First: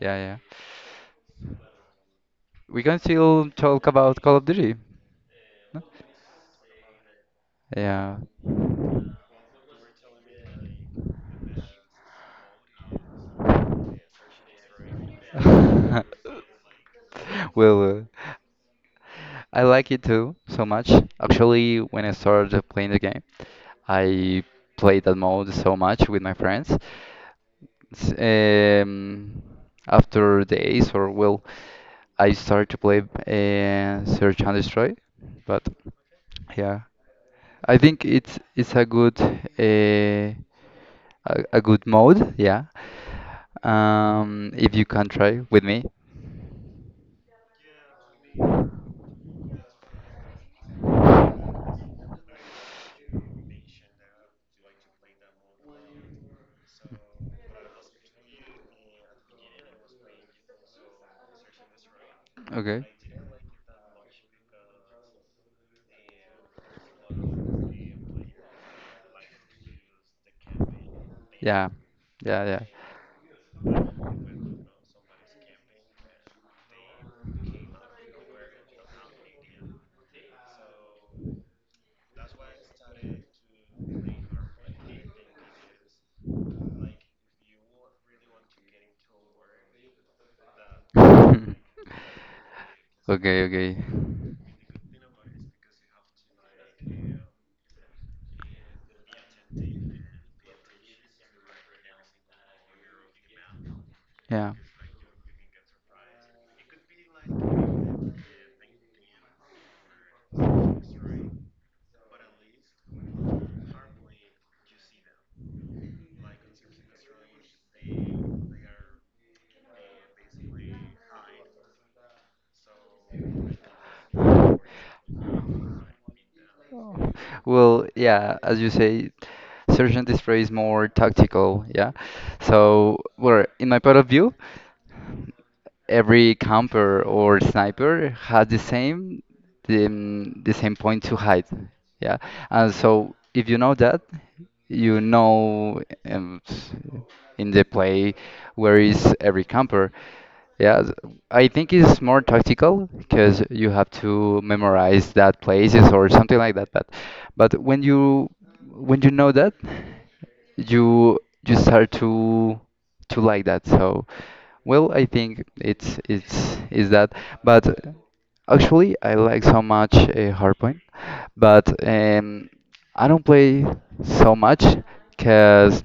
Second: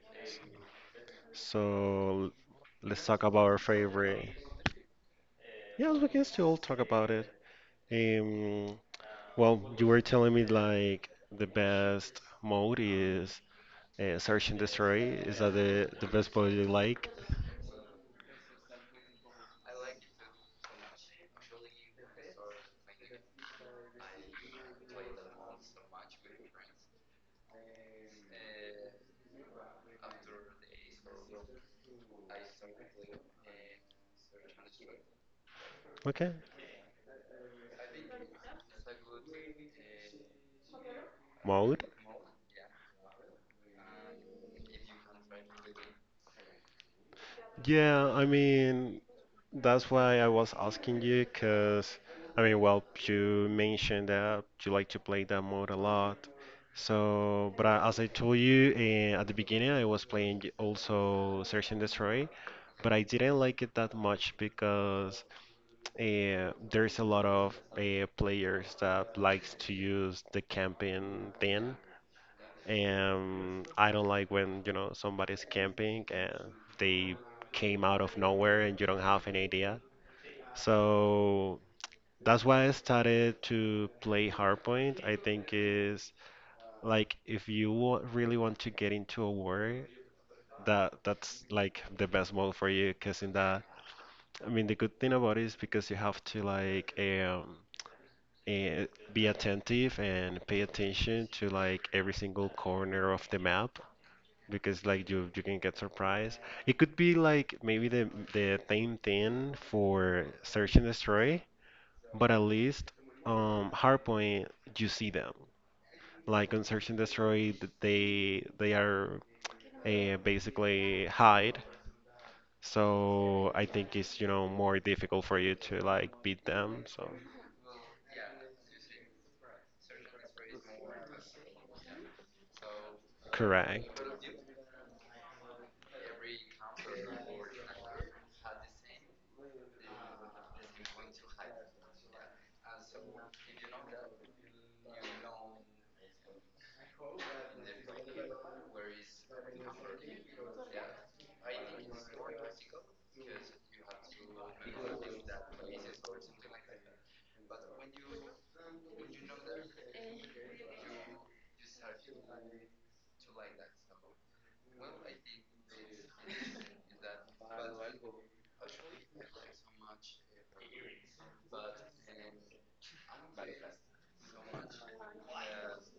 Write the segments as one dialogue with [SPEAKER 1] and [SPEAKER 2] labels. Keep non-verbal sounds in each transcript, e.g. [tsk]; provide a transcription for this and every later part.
[SPEAKER 1] Yeah, yeah.
[SPEAKER 2] So
[SPEAKER 1] We can
[SPEAKER 2] let's talk about
[SPEAKER 1] still
[SPEAKER 2] our
[SPEAKER 1] talk about
[SPEAKER 2] favorite.
[SPEAKER 1] Call of Duty.
[SPEAKER 2] Yes, we can still talk about it.
[SPEAKER 1] Yeah.
[SPEAKER 2] Um, well, you were telling me like the best mode is search and destroy. Is that the best mode you
[SPEAKER 1] [laughs]
[SPEAKER 2] like?
[SPEAKER 1] Well, I like it too so much. Actually, when I started playing the game, I played that mode so much with my friends. S- Um, After days or well, I started to play Search and Destroy, but
[SPEAKER 2] Okay,
[SPEAKER 1] yeah, I think it's a good a
[SPEAKER 2] mode.
[SPEAKER 1] good mode. Yeah, if you can try with me. Yeah,
[SPEAKER 2] Yeah, I mean, that's why I was asking you, because I mean, well, you mentioned that you like to play that mode a lot. So, but I, as I told you at the beginning, I was playing also Search and Destroy, but
[SPEAKER 1] okay.
[SPEAKER 2] I didn't like it that much because there's a lot of players that likes to use the camping thing.
[SPEAKER 1] Yeah. Yeah, yeah.
[SPEAKER 2] I don't like when, you know, somebody's camping and they came out of nowhere and you don't have any idea, so that's why I
[SPEAKER 1] [laughs]
[SPEAKER 2] started to play Hardpoint. I think is like if you really want to get into a war, that's like the best mode for you. Because in
[SPEAKER 1] Okay,
[SPEAKER 2] that,
[SPEAKER 1] okay.
[SPEAKER 2] I mean, the good thing about it is because you have to like eh, be attentive and pay attention to like every single corner of the map.
[SPEAKER 1] Yeah.
[SPEAKER 2] Because like you can get surprised. It could be like maybe the same thing for Search and Destroy. But at least um, Hardpoint, you see them. Like on Search and Destroy, they are basically hide. So I think it's, you know, more difficult for you to
[SPEAKER 1] [laughs]
[SPEAKER 2] like beat them. So
[SPEAKER 1] Oh. Well, yeah, as you say, Sergeant Display is more tactical, yeah. So, well, in my
[SPEAKER 2] correct.
[SPEAKER 1] point of view, every camper or sniper has the same the same point to hide. Yeah, and so if you know that, you know um, s- in the play where is every camper, yeah, th- I think it's more tactical because you have to memorize that places or something like that. But when you know that, you you start to like that. So well, I think it's is that. But actually, I like so much Hardpoint, but I don't play so much because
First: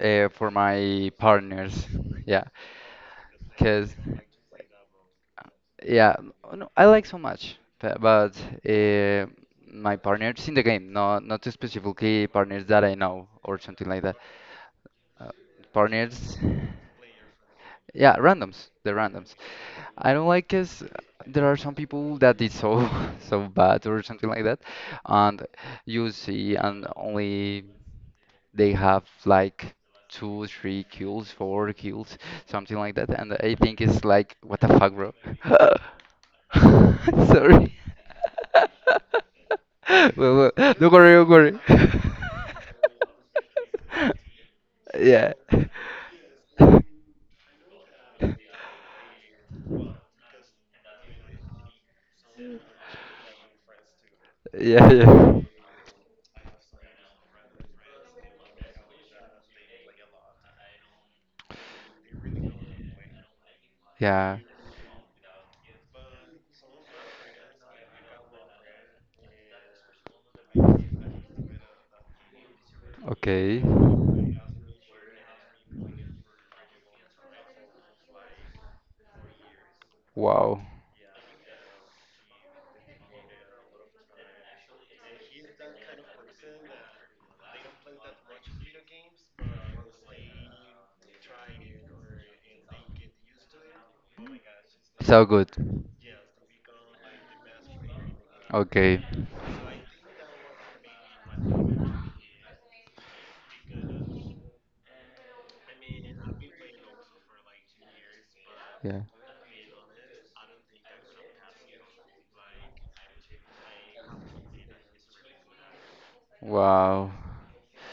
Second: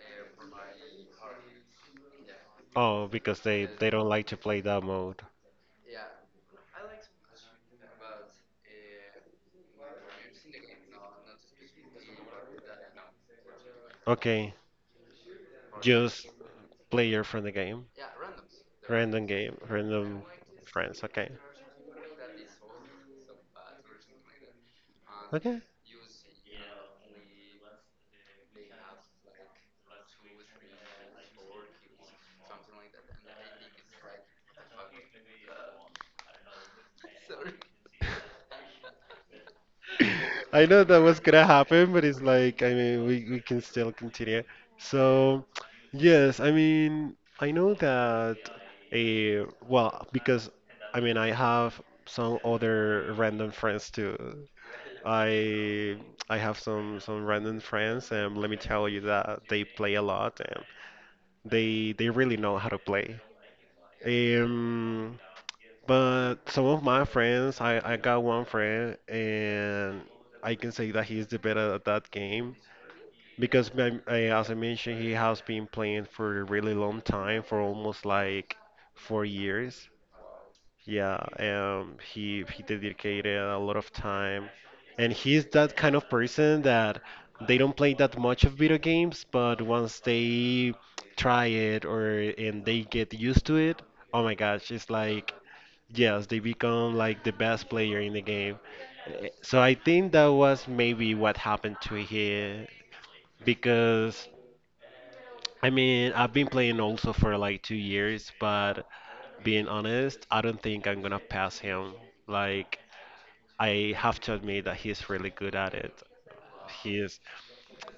[SPEAKER 1] for my partners, yeah,
[SPEAKER 2] Oh, because they
[SPEAKER 1] because.
[SPEAKER 2] don't like to play that mode.
[SPEAKER 1] Yeah, no, I like so much, but uh, my partners in the game, no, not specifically partners that I know or something like that.
[SPEAKER 2] Okay.
[SPEAKER 1] Uh,
[SPEAKER 2] Just
[SPEAKER 1] Partners,
[SPEAKER 2] player from the game.
[SPEAKER 1] yeah, randoms, the
[SPEAKER 2] Random
[SPEAKER 1] randoms.
[SPEAKER 2] game,
[SPEAKER 1] I
[SPEAKER 2] random
[SPEAKER 1] don't like is
[SPEAKER 2] friends. Okay.
[SPEAKER 1] there are some people that is so [laughs] so bad or something like that, and
[SPEAKER 2] Okay.
[SPEAKER 1] you see, and only they have like two, three kills, four kills, something like that, and I think it's like, what the fuck, bro? [laughs] [laughs] Sorry. [laughs] Well,
[SPEAKER 2] I
[SPEAKER 1] well,
[SPEAKER 2] know
[SPEAKER 1] don't
[SPEAKER 2] that
[SPEAKER 1] worry,
[SPEAKER 2] was
[SPEAKER 1] don't
[SPEAKER 2] gonna
[SPEAKER 1] worry.
[SPEAKER 2] happen,
[SPEAKER 1] [laughs]
[SPEAKER 2] but it's like, I mean, we can still continue.
[SPEAKER 1] Yeah.
[SPEAKER 2] So, yes, I mean, I know that, a well, because, I mean, I have some other random friends too.
[SPEAKER 1] Yeah, yeah.
[SPEAKER 2] I I have some random friends, and let me tell you that they play a lot, and they really know how to play.
[SPEAKER 1] Yeah,
[SPEAKER 2] Um, but some of my friends, I got one friend, and I can say that he's the better at that game
[SPEAKER 1] okay.
[SPEAKER 2] because, as I mentioned, he has been playing for a really long time, for almost like 4 years.
[SPEAKER 1] Wow.
[SPEAKER 2] Yeah, he dedicated a lot of time, and he's that kind of person that they don't play that much of video games, but once they try it or and they get used to it, oh my gosh, it's
[SPEAKER 1] So
[SPEAKER 2] like
[SPEAKER 1] good.
[SPEAKER 2] yes, they become like the best player in the game.
[SPEAKER 1] Okay.
[SPEAKER 2] So I think that was maybe what happened to him because I mean I've been playing also for like 2 years, but
[SPEAKER 1] Yeah.
[SPEAKER 2] being honest, I don't think I'm gonna pass him. Like I have to admit that he's really good at it. He
[SPEAKER 1] Wow.
[SPEAKER 2] is.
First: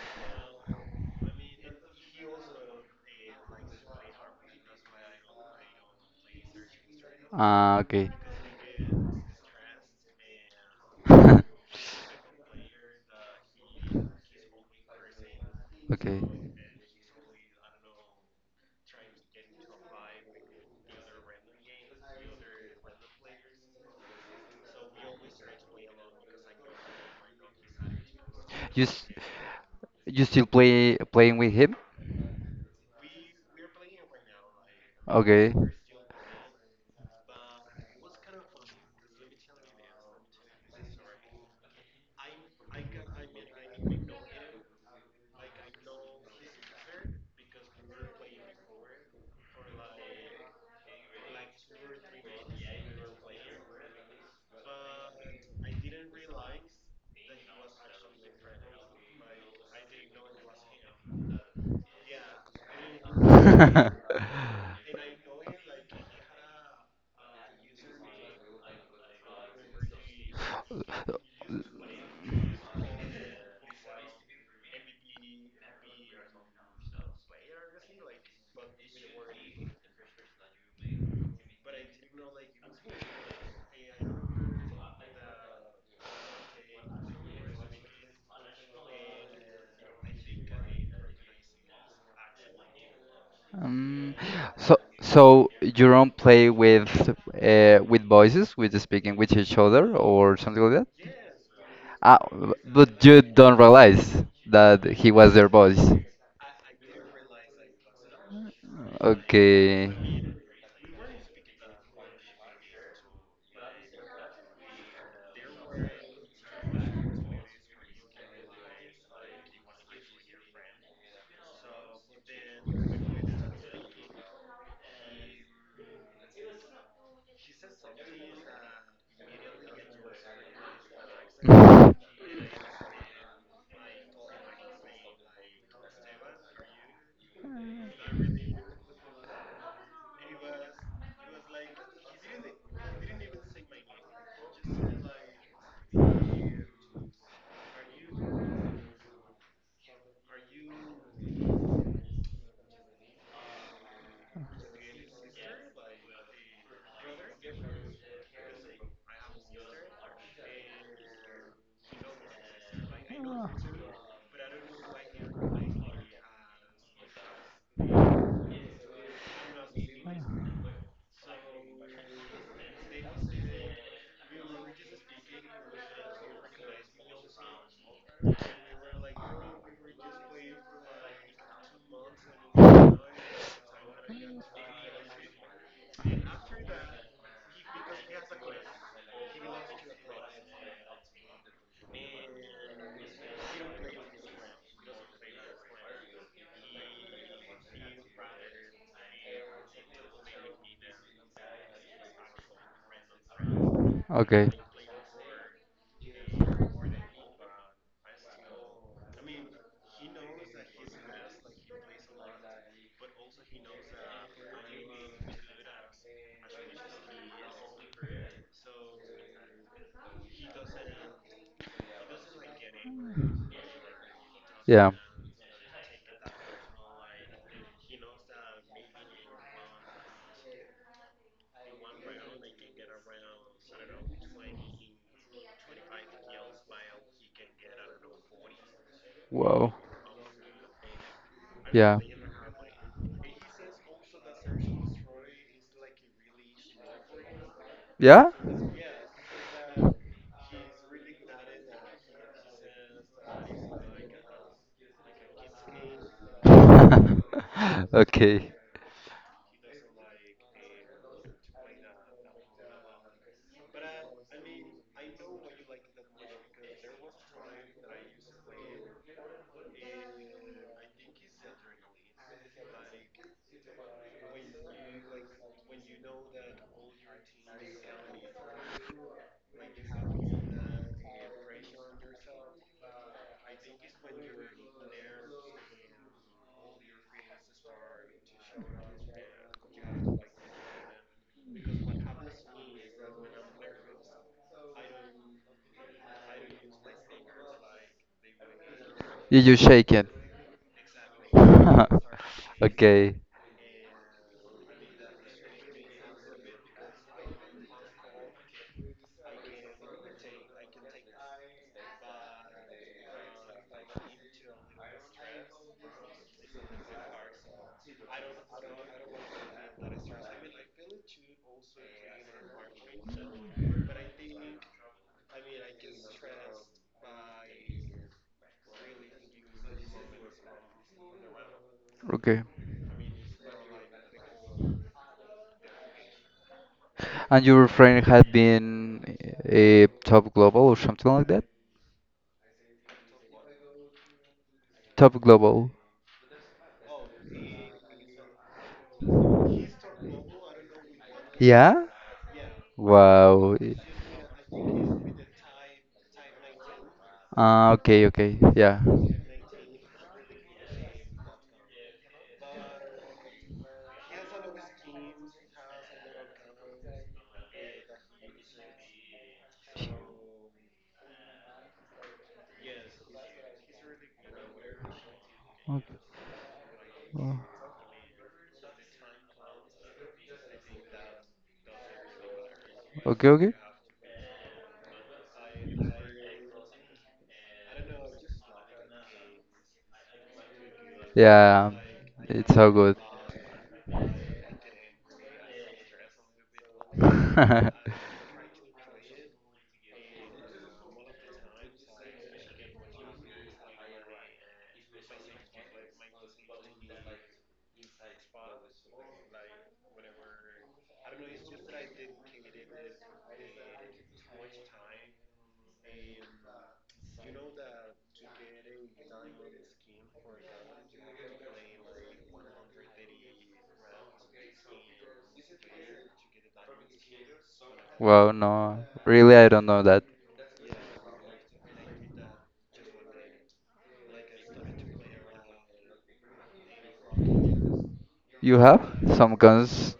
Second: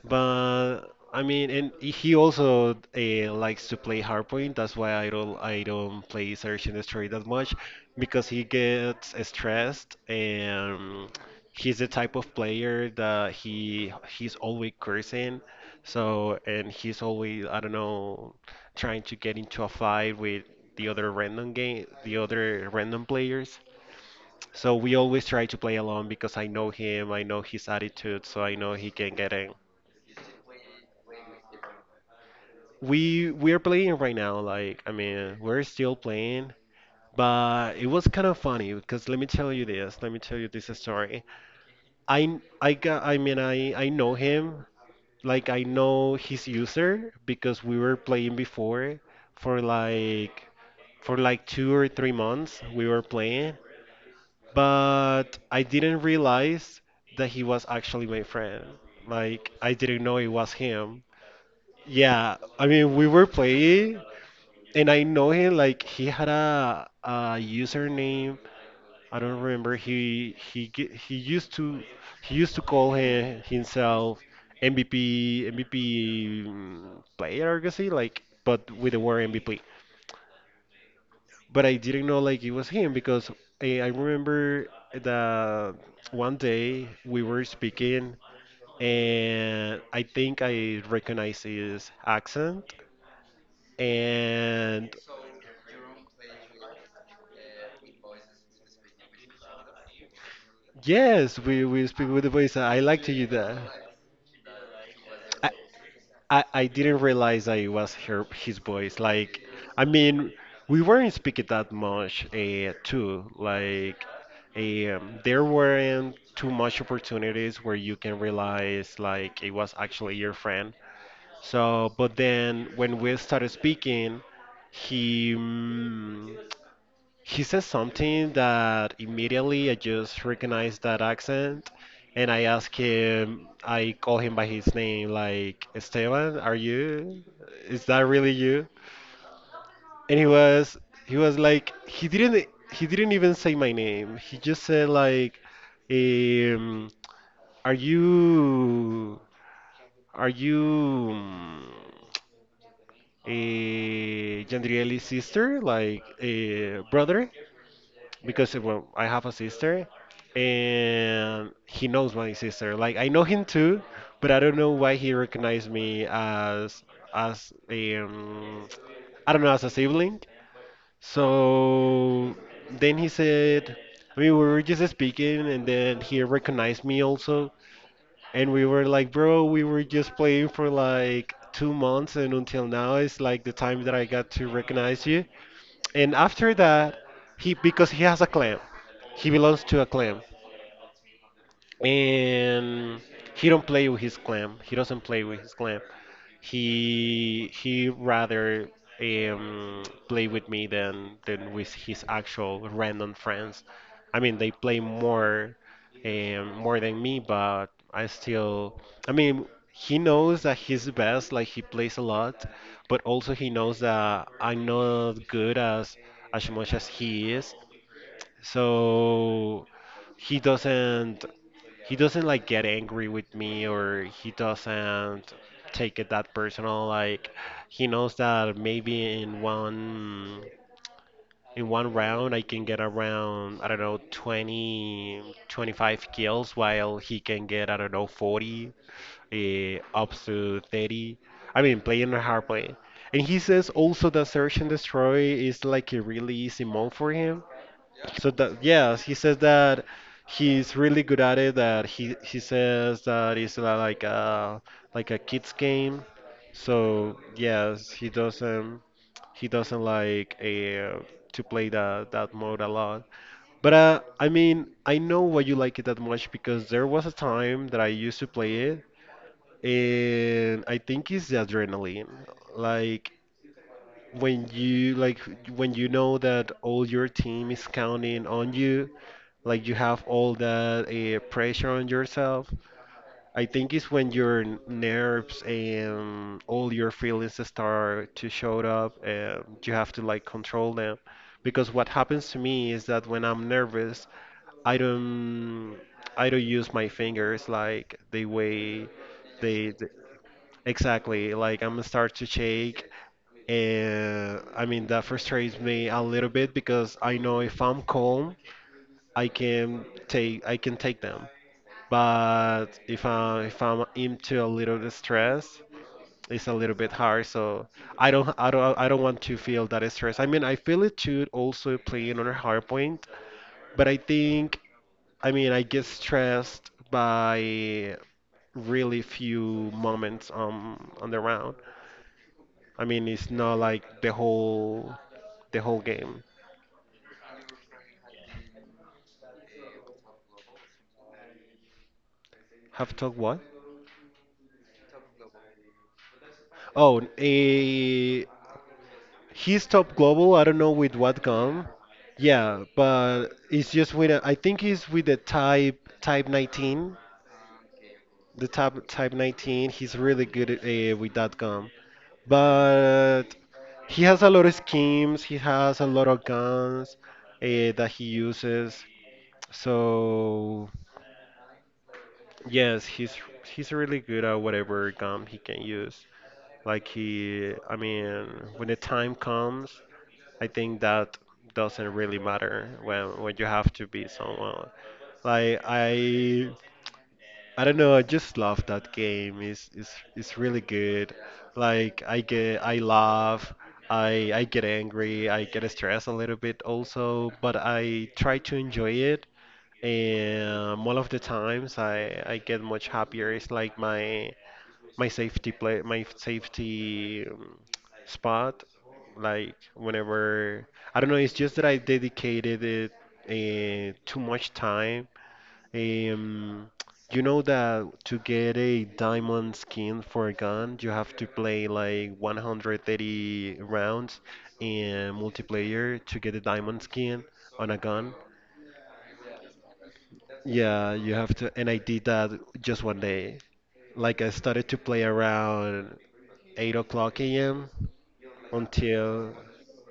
[SPEAKER 2] But I mean, and he also likes to play Hardpoint. That's why I don't play Search and Destroy that much
[SPEAKER 1] Ah, okay.
[SPEAKER 2] because he gets stressed and he's the
[SPEAKER 1] [laughs]
[SPEAKER 2] type of player that he's always cursing.
[SPEAKER 1] Okay.
[SPEAKER 2] So and he's always, I don't know, trying to get into a fight with the other random players. So we always try to play alone because I know him, I know his attitude, so I know
[SPEAKER 1] You
[SPEAKER 2] he
[SPEAKER 1] s
[SPEAKER 2] can get in.
[SPEAKER 1] you still play playing with him?
[SPEAKER 2] We're playing right now. Like I mean,
[SPEAKER 1] Okay.
[SPEAKER 2] we're still playing, but it was kind of funny because let me tell you this. Let me tell you this story. I got I mean I know him. Like I know his user because we were playing before for like for like 2 or 3 months we were playing, but I didn't realize that he was actually my friend. Like I didn't know it was him. Yeah, I mean we were playing and I know him like he had a username. I don't remember. He used to call himself MVP. MVP mm, player, I guess he like, but with the word MVP. But I didn't know like it was him because I remember that one day we were speaking and I think I recognized his accent,
[SPEAKER 1] Um, so
[SPEAKER 2] and
[SPEAKER 1] so you don't play with voices, with speaking with each other or something like that.
[SPEAKER 2] yes, we speak
[SPEAKER 1] Ah,
[SPEAKER 2] with the voice. I like
[SPEAKER 1] but
[SPEAKER 2] to
[SPEAKER 1] you
[SPEAKER 2] do that.
[SPEAKER 1] don't realize that he was their
[SPEAKER 2] I,
[SPEAKER 1] voice.
[SPEAKER 2] I I didn't realize that it was her his voice. Like, I
[SPEAKER 1] Okay.
[SPEAKER 2] mean, we weren't speaking that much too. Like, there weren't too much opportunities where you can realize like it was actually your friend. So, but then when we started speaking, he mm, he says something that immediately I just recognized that accent, and
[SPEAKER 1] [laughs]
[SPEAKER 2] I ask him, I call him by his name, like, Esteban, are you? Is that really you? And he was like he didn't even say my name. He just said like, um, are you are you? Mm, Jandrieli's sister, like a brother, because well, I have a sister, and he knows my sister. Like I know him too, but I don't know why he recognized me as a I don't know, as a sibling. So then he said, I mean, we were just speaking, and then he recognized me also. And we were like, bro, we were just playing for like 2 months, and until now it's like the time that I got to recognize you. And after that, he because he has a clan, he belongs to a clan and he don't play with his clan. He doesn't play with his clan. He rather um, play with me than with his actual random friends. I mean,
[SPEAKER 1] Okay.
[SPEAKER 2] they play more more than me, but I still. I mean, he knows that he's the best. Like he plays a lot, but also he knows that I'm not good as much as he is. So he doesn't he doesn't like get angry with me, or he
[SPEAKER 1] Yeah.
[SPEAKER 2] doesn't take it that personal. Like he knows that maybe in one round I can get around, I don't know, 20, 25 kills while he can get, I don't know, 40
[SPEAKER 1] Wow.
[SPEAKER 2] up to 30. I mean,
[SPEAKER 1] Yeah.
[SPEAKER 2] playing hard play. And he says also that Search and Destroy is like a really easy mode for him,
[SPEAKER 1] Yeah?
[SPEAKER 2] so that yes, he says that he's really good at it. That he says that it's like a kids
[SPEAKER 1] [laughs]
[SPEAKER 2] game. So yes,
[SPEAKER 1] Okay.
[SPEAKER 2] he doesn't like to play that mode a lot. But I mean, I know why you like it that much because there was a time that I used to play it, and I think it's the adrenaline. Like when you like when you know that all your team is counting on you, like you have all that pressure on yourself. I think it's when your nerves and all your feelings start to show up, and you have to like control them. Because what happens to me is that when I'm nervous, I don't I don't use my fingers like the way
[SPEAKER 1] You
[SPEAKER 2] they
[SPEAKER 1] shaking.
[SPEAKER 2] exactly like I'm
[SPEAKER 1] [laughs]
[SPEAKER 2] start to shake,
[SPEAKER 1] Okay.
[SPEAKER 2] and I mean, that frustrates me a little bit because I know if I'm calm, I can take them. But if I'm into a little bit stress, it's a little bit hard. So I don't want to feel that stress. I mean, I feel it too also playing on a hard point, but I think, I mean, I get stressed by really few moments on the round.
[SPEAKER 1] Okay.
[SPEAKER 2] I mean, it's not like the whole game.
[SPEAKER 1] And your friend had been a top global or something like that?
[SPEAKER 2] Have talked what?
[SPEAKER 1] Top global.
[SPEAKER 2] Oh, eh, he's top global. I don't know with what gun.
[SPEAKER 1] Yeah?
[SPEAKER 2] Yeah, but
[SPEAKER 1] Wow.
[SPEAKER 2] it's just with a, I think he's with the type 19.
[SPEAKER 1] Ah, okay, okay.
[SPEAKER 2] The
[SPEAKER 1] Yeah.
[SPEAKER 2] type 19. He's really good at, eh, with that gun. But he has a lot of schemes. He has a lot of guns that he uses. So yes, he's really good at whatever gum he can
[SPEAKER 1] Ok-
[SPEAKER 2] use. Like
[SPEAKER 1] oh,
[SPEAKER 2] I mean, when the time comes, I think that doesn't really matter
[SPEAKER 1] okay,
[SPEAKER 2] when you
[SPEAKER 1] okay.
[SPEAKER 2] have to be someone. Like I don't know, I just love that game. It's it's really good.
[SPEAKER 1] Yeah,
[SPEAKER 2] Like
[SPEAKER 1] it's so
[SPEAKER 2] I
[SPEAKER 1] good.
[SPEAKER 2] laugh, I get angry, I get stressed a little bit also, but
[SPEAKER 1] [laughs]
[SPEAKER 2] I try to enjoy it. And all of the times I get much happier. It's like my safety play, my safety spot. Like whenever, I don't know, it's just that I dedicated it too much time um, you know, that to get a diamond skin for a gun, you have to play like 130 rounds in multiplayer to get a diamond skin on a gun.
[SPEAKER 1] Wow, no. Really, I don't know that.
[SPEAKER 2] Yeah, you have to, and I did that just one day. Like I started to play around 8 o'clock a.m.
[SPEAKER 1] You have some
[SPEAKER 2] until
[SPEAKER 1] guns?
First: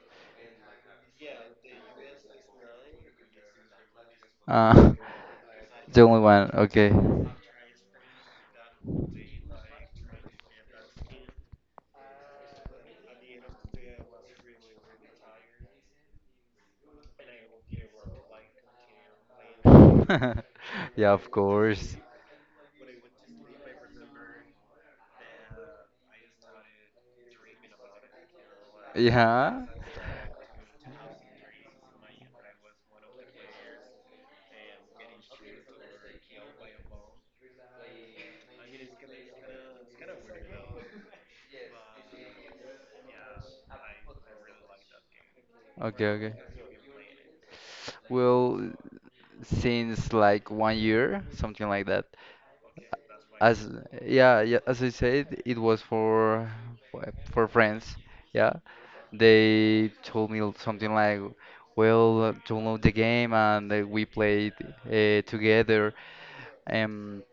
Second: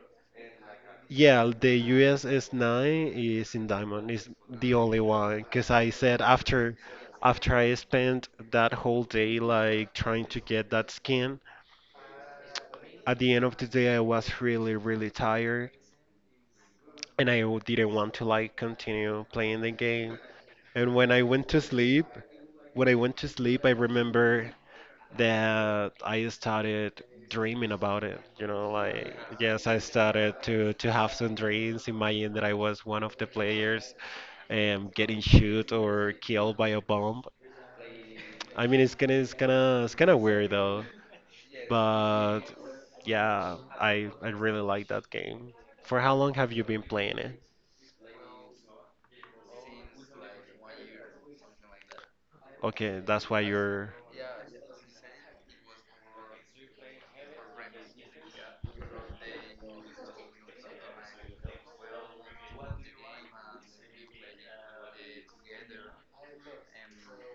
[SPEAKER 2] yeah, the USS 9 is in diamond. Is the
[SPEAKER 1] Uh,
[SPEAKER 2] only
[SPEAKER 1] [laughs]
[SPEAKER 2] one because I
[SPEAKER 1] the only
[SPEAKER 2] said
[SPEAKER 1] one.
[SPEAKER 2] after
[SPEAKER 1] Okay.
[SPEAKER 2] after I spent that whole day like trying to get that skin. At the end of the day I was really really tired and didn't want to like continue playing
[SPEAKER 1] [laughs]
[SPEAKER 2] the game. And
[SPEAKER 1] Yeah, of course.
[SPEAKER 2] when I went to sleep, I remember that I started dreaming about it. Like yes,
[SPEAKER 1] Yeah.
[SPEAKER 2] I started to have some dreams, imagine that I was one of the players, getting shoot or killed by a bomb. I mean, it's kind of weird though, but yeah, I really like that game. For
[SPEAKER 1] Okay,
[SPEAKER 2] how long
[SPEAKER 1] okay.
[SPEAKER 2] have you been playing it?
[SPEAKER 1] Well, since like 1 year, something like that.
[SPEAKER 2] Okay, that's why
[SPEAKER 1] As
[SPEAKER 2] you're.
[SPEAKER 1] Yeah, yeah, as I said, it was for friends. Yeah, they told me something like, "Well, download the game and we played together." Um,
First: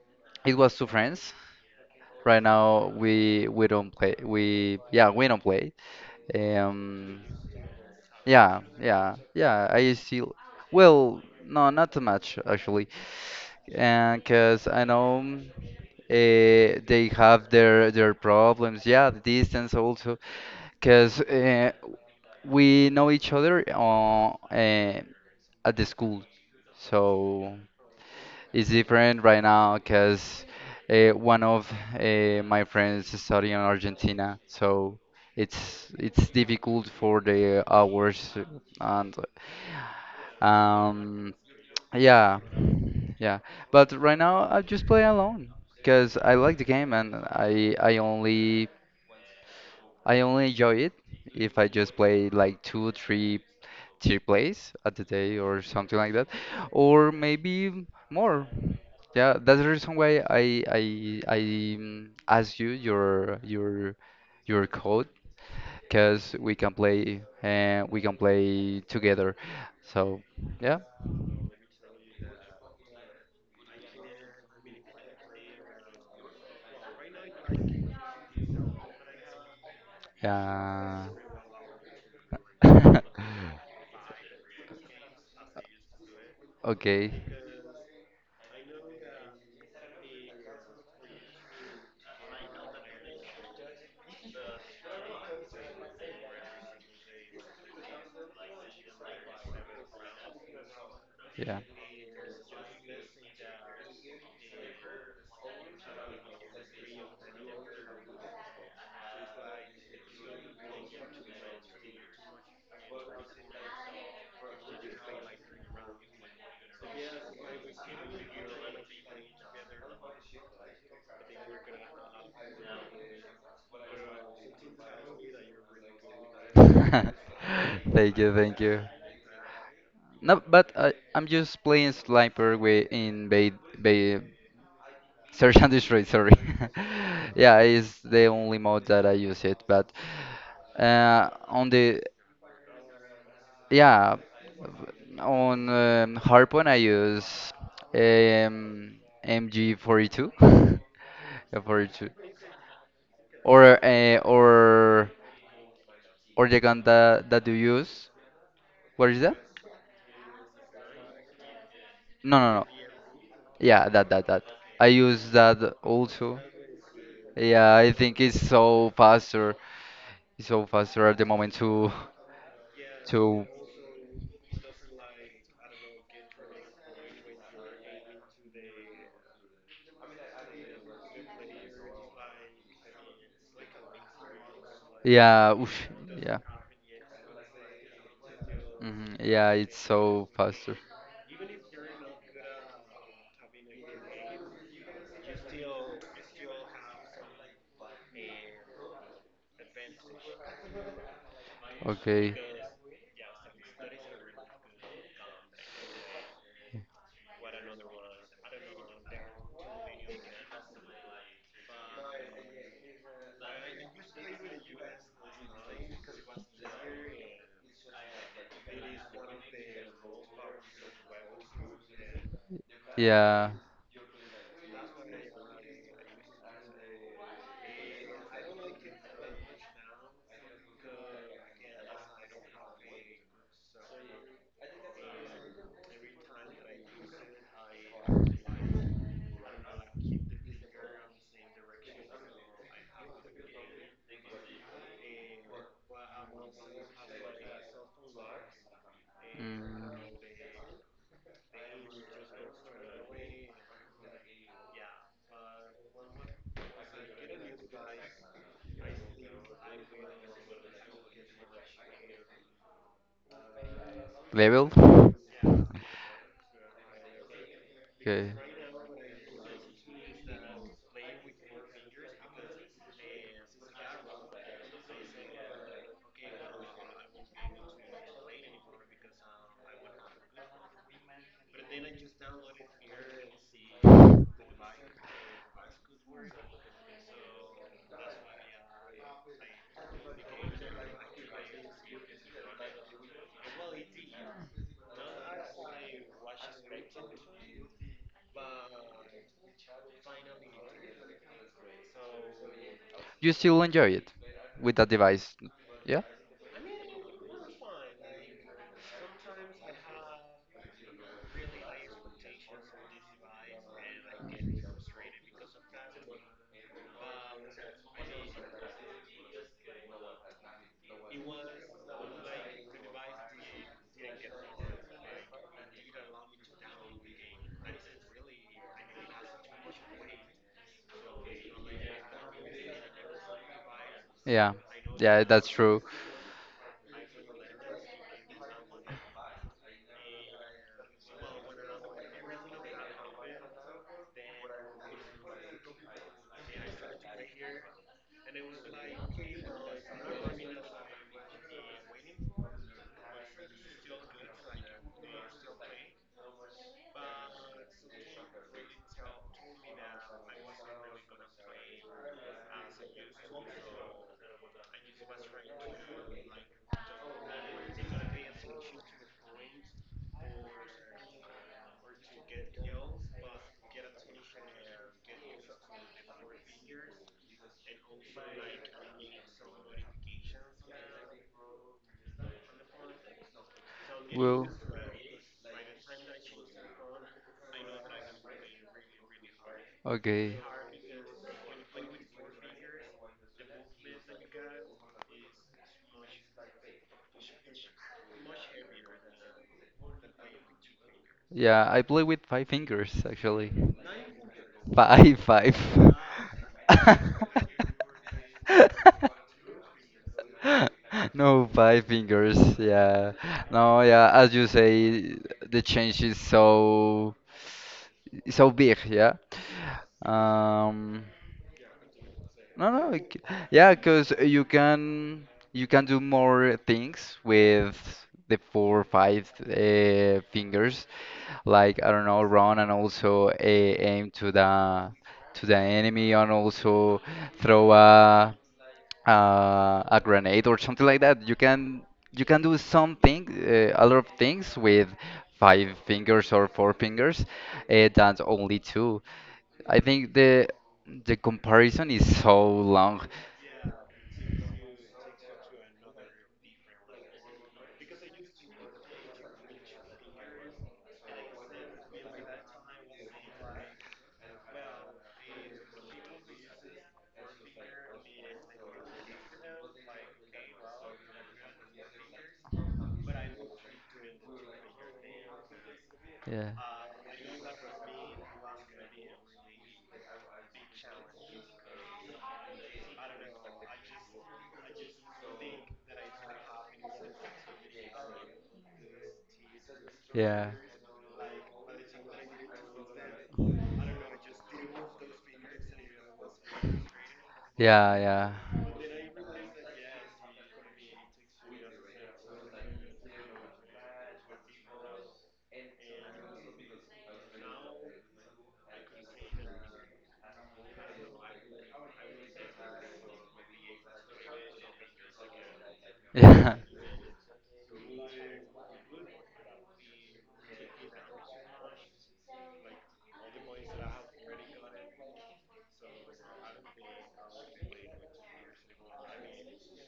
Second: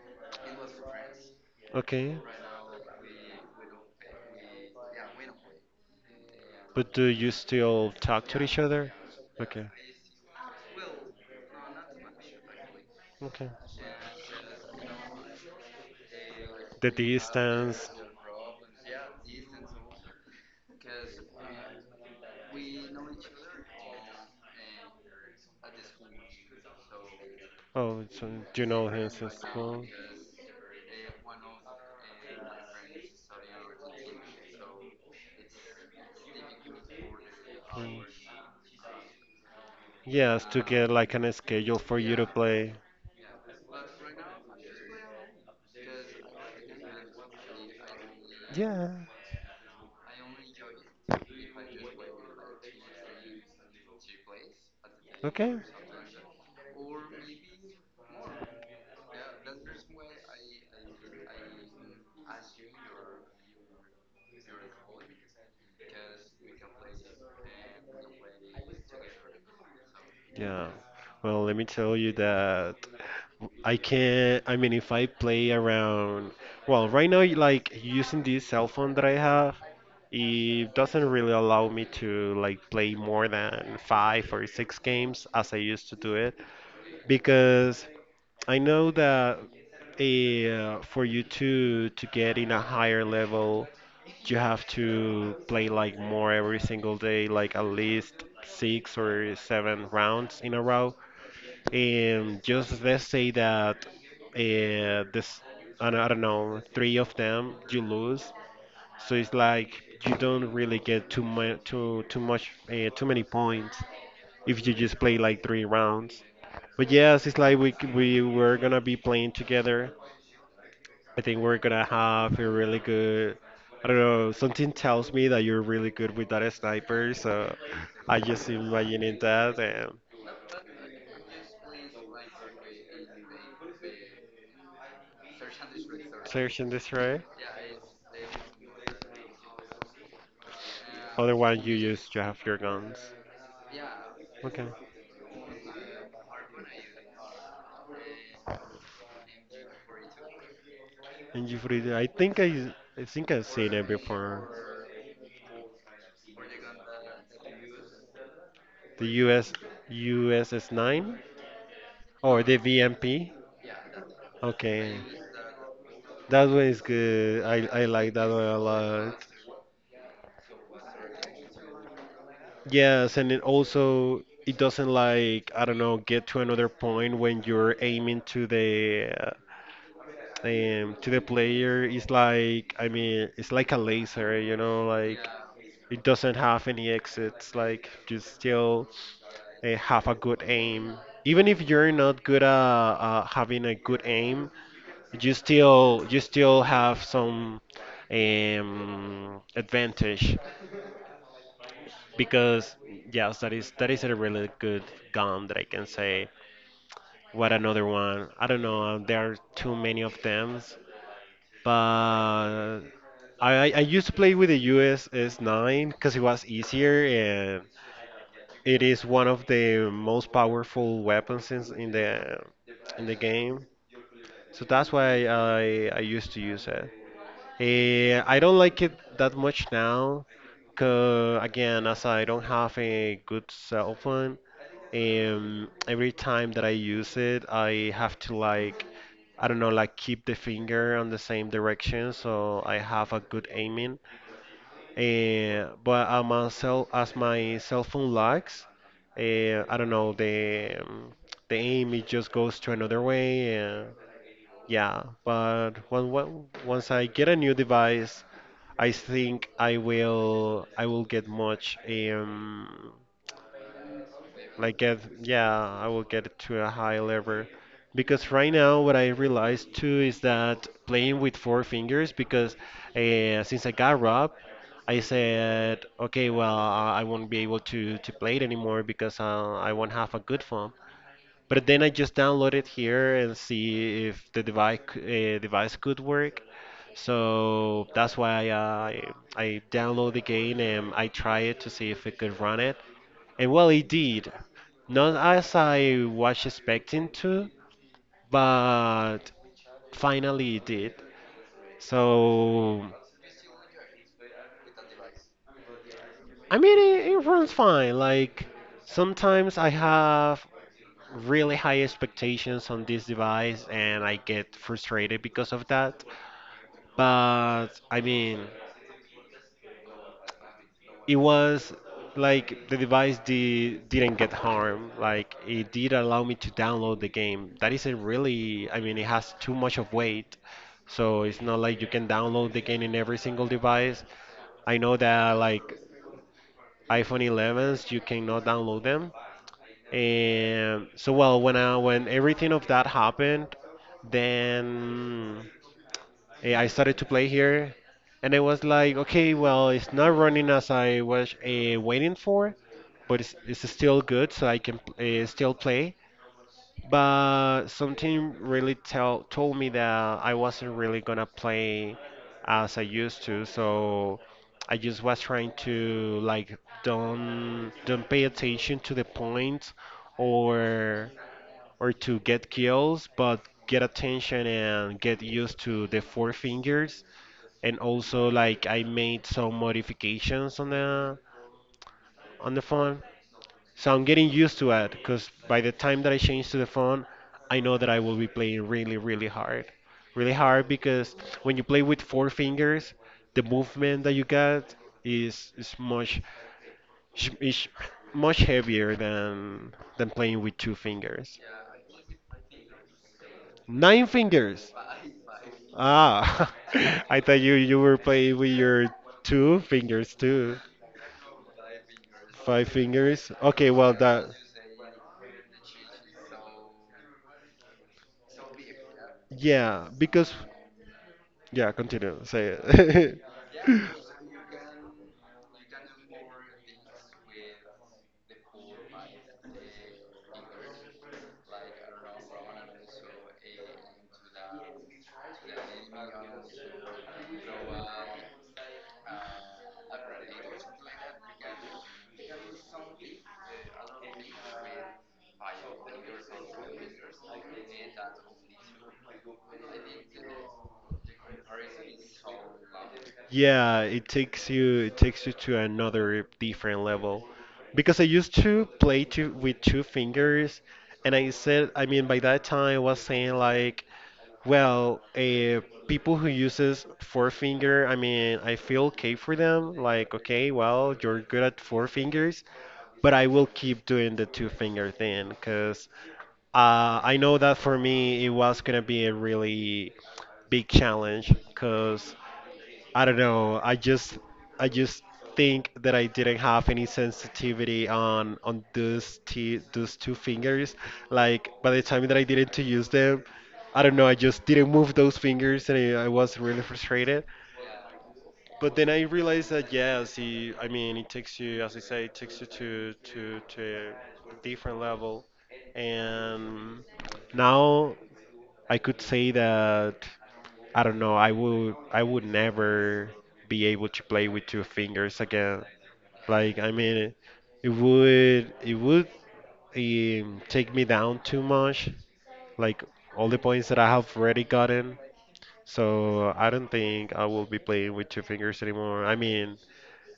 [SPEAKER 1] it was two friends.
[SPEAKER 2] Okay.
[SPEAKER 1] Right now we don't play. We yeah we don't play.
[SPEAKER 2] But do
[SPEAKER 1] Um,
[SPEAKER 2] you still talk to each
[SPEAKER 1] yeah,
[SPEAKER 2] other?
[SPEAKER 1] yeah,
[SPEAKER 2] Okay.
[SPEAKER 1] yeah. I still well, no, not too much actually.
[SPEAKER 2] Okay.
[SPEAKER 1] And because I know
[SPEAKER 2] The
[SPEAKER 1] they have
[SPEAKER 2] distance.
[SPEAKER 1] their problems. Yeah, the distance also. Because we know each other at the school, so
[SPEAKER 2] Oh, so do you
[SPEAKER 1] it's
[SPEAKER 2] know him
[SPEAKER 1] different
[SPEAKER 2] since
[SPEAKER 1] right now.
[SPEAKER 2] school?
[SPEAKER 1] Because one of my friends is studying in Argentina, so it's difficult for the
[SPEAKER 2] Mm.
[SPEAKER 1] hours and
[SPEAKER 2] Yes, to get like an
[SPEAKER 1] um
[SPEAKER 2] schedule for you to
[SPEAKER 1] yeah,
[SPEAKER 2] play.
[SPEAKER 1] yeah. But right now I just play alone because I like the game and I only
[SPEAKER 2] Yeah.
[SPEAKER 1] I only enjoy it if I just play like two, three, three plays at the day
[SPEAKER 2] Okay.
[SPEAKER 1] or something like that, or maybe more. Yeah, that's the reason why I asked you your your code because we can play and we can play together. So
[SPEAKER 2] Yeah.
[SPEAKER 1] yeah,
[SPEAKER 2] Well, let me tell you that I can, I mean, if I play around, well, right now, like using this cell phone that I have, it doesn't
[SPEAKER 1] yeah.
[SPEAKER 2] really allow me to like play
[SPEAKER 1] [laughs]
[SPEAKER 2] more than five or six games as I used to do it
[SPEAKER 1] Okay.
[SPEAKER 2] because I know that for you to get in a higher level, you have to play like more every single day, like at least six or seven rounds in a row.
[SPEAKER 1] Yeah.
[SPEAKER 2] And just let's say that this I don't know three of them you lose, so it's like you don't really get too much too much too many points if you just play like three rounds. But yes, it's like we were gonna be playing together, I think we're gonna have a really good, I don't know, something tells me that you're really good with that sniper,
[SPEAKER 1] [laughs]
[SPEAKER 2] so
[SPEAKER 1] Thank
[SPEAKER 2] I
[SPEAKER 1] you.
[SPEAKER 2] just
[SPEAKER 1] Thank you.
[SPEAKER 2] imagining that.
[SPEAKER 1] No, but I'm just playing Sniper with in Bay, Bay [laughs] Search and Destroy. Sorry.
[SPEAKER 2] Search and destroy.
[SPEAKER 1] [laughs] Yeah, it's the only mode that I use it. But
[SPEAKER 2] Other one
[SPEAKER 1] on
[SPEAKER 2] you
[SPEAKER 1] the
[SPEAKER 2] use to have your guns.
[SPEAKER 1] yeah,
[SPEAKER 2] Okay.
[SPEAKER 1] on Harpoon I use um, MG42, [laughs]
[SPEAKER 2] And you
[SPEAKER 1] yeah,
[SPEAKER 2] free I
[SPEAKER 1] 42,
[SPEAKER 2] think I think I've
[SPEAKER 1] or
[SPEAKER 2] seen it
[SPEAKER 1] uh,
[SPEAKER 2] before.
[SPEAKER 1] or or the gun that, that you use.
[SPEAKER 2] The
[SPEAKER 1] What is that?
[SPEAKER 2] US USS nine or
[SPEAKER 1] No,
[SPEAKER 2] the
[SPEAKER 1] no, no.
[SPEAKER 2] VMP.
[SPEAKER 1] Yeah, that. I
[SPEAKER 2] Okay.
[SPEAKER 1] use that also.
[SPEAKER 2] That one is good. I
[SPEAKER 1] Yeah,
[SPEAKER 2] I
[SPEAKER 1] I
[SPEAKER 2] like
[SPEAKER 1] think
[SPEAKER 2] that one
[SPEAKER 1] it's
[SPEAKER 2] a
[SPEAKER 1] so
[SPEAKER 2] lot.
[SPEAKER 1] faster. It's so faster at the moment
[SPEAKER 2] Yes, and it
[SPEAKER 1] to
[SPEAKER 2] also it doesn't like I don't know get to another point when you're aiming to the player. It's like, I mean, it's like a laser, you know, like
[SPEAKER 1] yeah, oof,
[SPEAKER 2] it doesn't
[SPEAKER 1] yeah.
[SPEAKER 2] have any exits. Like you still
[SPEAKER 1] Yeah, it's
[SPEAKER 2] have a
[SPEAKER 1] so
[SPEAKER 2] good
[SPEAKER 1] faster.
[SPEAKER 2] aim, even if you're not good at having a good aim, you still have some advantage
[SPEAKER 1] Okay.
[SPEAKER 2] because yes, that is a really good gun that I can say. What another one? I don't know. There are too many of them, but I used to play with the USS 9 because it was easier and it is one of the most powerful weapons in the
[SPEAKER 1] Yeah.
[SPEAKER 2] game. So that's why I used to use it. I don't like it that much now, 'cause again, as I don't have a good cell phone, every time that I use it, I have to like, I don't know, like keep the finger on the same direction so I have a good aiming. But as my cell phone lags, I
[SPEAKER 1] Mm,
[SPEAKER 2] don't know, the aim it just goes to another way. Yeah, but once I get a new device, I think I will get much
[SPEAKER 1] Level.
[SPEAKER 2] get yeah I will get it to a high level
[SPEAKER 1] Okay.
[SPEAKER 2] because right now what I realized too is that playing with four fingers because since I got robbed I said okay well I won't be able to play it anymore because I won't have a good phone. But then I just download it here and see if the device could work. So that's why I download the game and I try it to see if it could run it. And well, it did. Not as I was expecting to, but finally it did. So
[SPEAKER 1] You still enjoy it with that device. Yeah?
[SPEAKER 2] I mean, it runs fine. Like sometimes I have really high expectations on this device and I get frustrated because of that. But I mean, it was like the device didn't get harmed. Like it did allow me to download the game. That isn't really, I mean, it has too much of weight. So it's not like you can download the game in every single device.
[SPEAKER 1] Yeah.
[SPEAKER 2] I know
[SPEAKER 1] Yeah,
[SPEAKER 2] that
[SPEAKER 1] that's
[SPEAKER 2] like
[SPEAKER 1] true.
[SPEAKER 2] iPhone 11s, you cannot download them. And so, well, when everything of that happened, then I started to play here, and it was like, okay, well, it's not running as I was waiting for, but it's still good, so I can still play. But something really tell told me that I wasn't really gonna play as I used to, so I just was trying to like don't pay attention to the points, or or to get kills, but get attention and get used to the four fingers. And also like I made some modifications on the phone, so I'm getting
[SPEAKER 1] Well,
[SPEAKER 2] used to it because by the time that I change to the phone, I know that I will be playing really, really hard. Really
[SPEAKER 1] okay.
[SPEAKER 2] hard because when you play with four fingers, the movement that you get is much sh- is much heavier than playing with two fingers.
[SPEAKER 1] Yeah, I play with five fingers actually.
[SPEAKER 2] Nine fingers.
[SPEAKER 1] Five, five.
[SPEAKER 2] Ah, [laughs] I thought you
[SPEAKER 1] [laughs]
[SPEAKER 2] were playing with your two fingers too.
[SPEAKER 1] No, five fingers.
[SPEAKER 2] Five
[SPEAKER 1] Yeah.
[SPEAKER 2] fingers. Okay,
[SPEAKER 1] No,
[SPEAKER 2] well
[SPEAKER 1] yeah.
[SPEAKER 2] that,
[SPEAKER 1] As you say, the change is so so big. Yeah.
[SPEAKER 2] yeah, because
[SPEAKER 1] Um.
[SPEAKER 2] yeah, continue. Say
[SPEAKER 1] No, no, it
[SPEAKER 2] it.
[SPEAKER 1] yeah, because you can do more things with the four or five fingers, like I don't know, run and also aim to the enemy and also throw a grenade or something like that. You can do something, a lot of things with five fingers or four fingers,
[SPEAKER 2] [laughs]
[SPEAKER 1] than only two. I think the comparison is so long.
[SPEAKER 2] Yeah, it takes you to another different level. Because I used to play with two fingers, and I said, I mean, by that time I was saying like, well, people who uses four finger, I mean, I feel okay for them. Like, okay, well, you're good at four fingers, but I will keep doing the two finger thing because.
[SPEAKER 1] Yeah.
[SPEAKER 2] I know that for me, it was gonna be a really big challenge because I don't know. I just think that I didn't have any sensitivity on those t those two fingers.
[SPEAKER 1] Yeah.
[SPEAKER 2] Like by the time that I didn't to use them, I don't know. I just didn't move those fingers, and I was really frustrated.
[SPEAKER 1] Yeah. Yeah.
[SPEAKER 2] But then I realized that yes, he, I mean, it takes you, as I say, it takes you to to a different level, and now I could say that I don't know, I would never be able to play with two fingers again. Like I
[SPEAKER 1] Yeah,
[SPEAKER 2] mean, it would take me down too much. Like all the points that I have already gotten. So I don't think I will be playing with two fingers anymore. I mean,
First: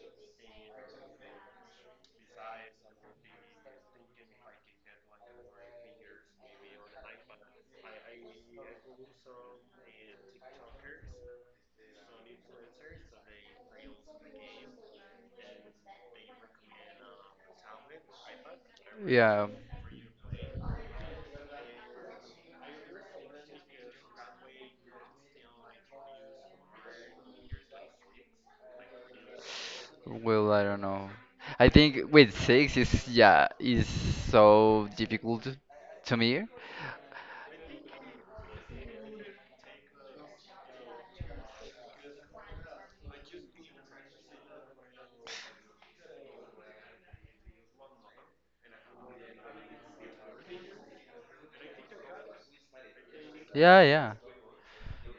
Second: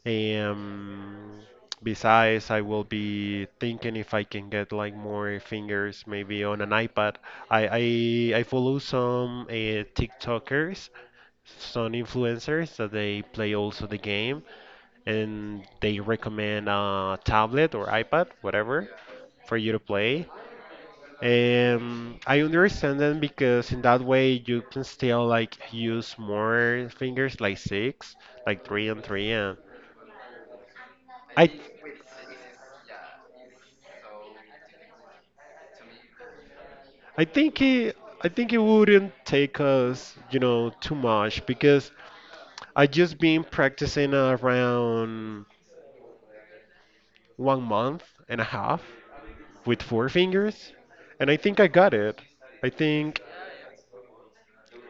[SPEAKER 2] um, besides, I will be thinking if I can get like more fingers, maybe on an iPad. I follow some TikTokers, some influencers that they play also the game, and they recommend a tablet or iPad, whatever,
[SPEAKER 1] [laughs] yeah.
[SPEAKER 2] for you to play. I understand them because in that way you can still like use more fingers, like six, like three and three. And
[SPEAKER 1] Well, I don't know. I
[SPEAKER 2] I,
[SPEAKER 1] think with six is yeah is so difficult to me.
[SPEAKER 2] I think it, I think it wouldn't take us, you know, too much because I just been practicing around 1 month and a half with four fingers, and I think I got it. I think
[SPEAKER 1] Yeah, yeah.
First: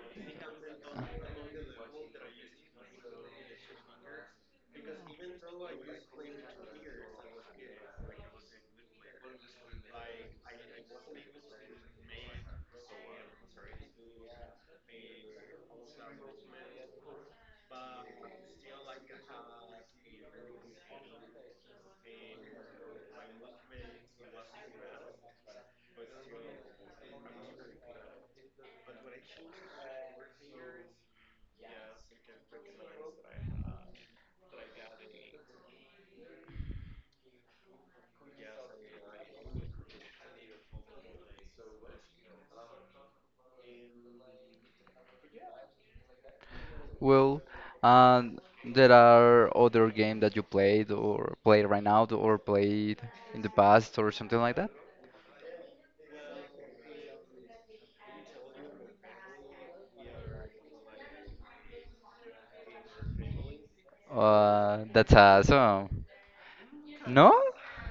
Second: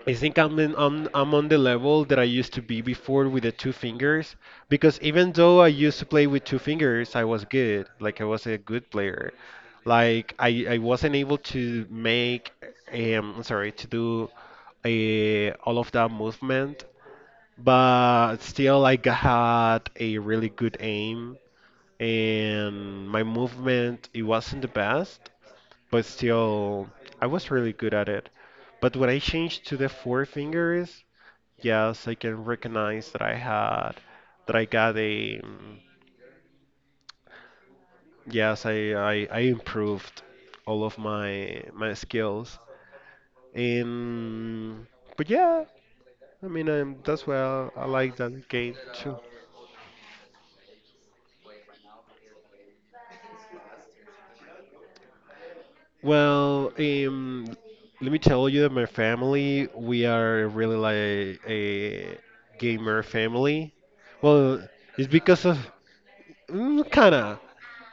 [SPEAKER 2] I think I'm on the level that I used to be before with the two fingers because even though I used to play with two fingers, I was good. Like I was a good player. Like I wasn't able to make I'm sorry to do all of that movement, but still had a really good aim and my movement it wasn't the best, but still, I was really good at it. But when I changed to the four fingers, yes, I can recognize that that I got a, yes, I improved all of my skills. And but yeah, I mean, that's why
[SPEAKER 1] Well,
[SPEAKER 2] I like
[SPEAKER 1] and
[SPEAKER 2] that game
[SPEAKER 1] there
[SPEAKER 2] too.
[SPEAKER 1] are other game that you played or play right now or played in the past or something like that.
[SPEAKER 2] Well, let me tell you that my family, we are really like a gamer family. Well, it's
[SPEAKER 1] That's
[SPEAKER 2] because of
[SPEAKER 1] awesome.
[SPEAKER 2] mm,
[SPEAKER 1] No?
[SPEAKER 2] kinda,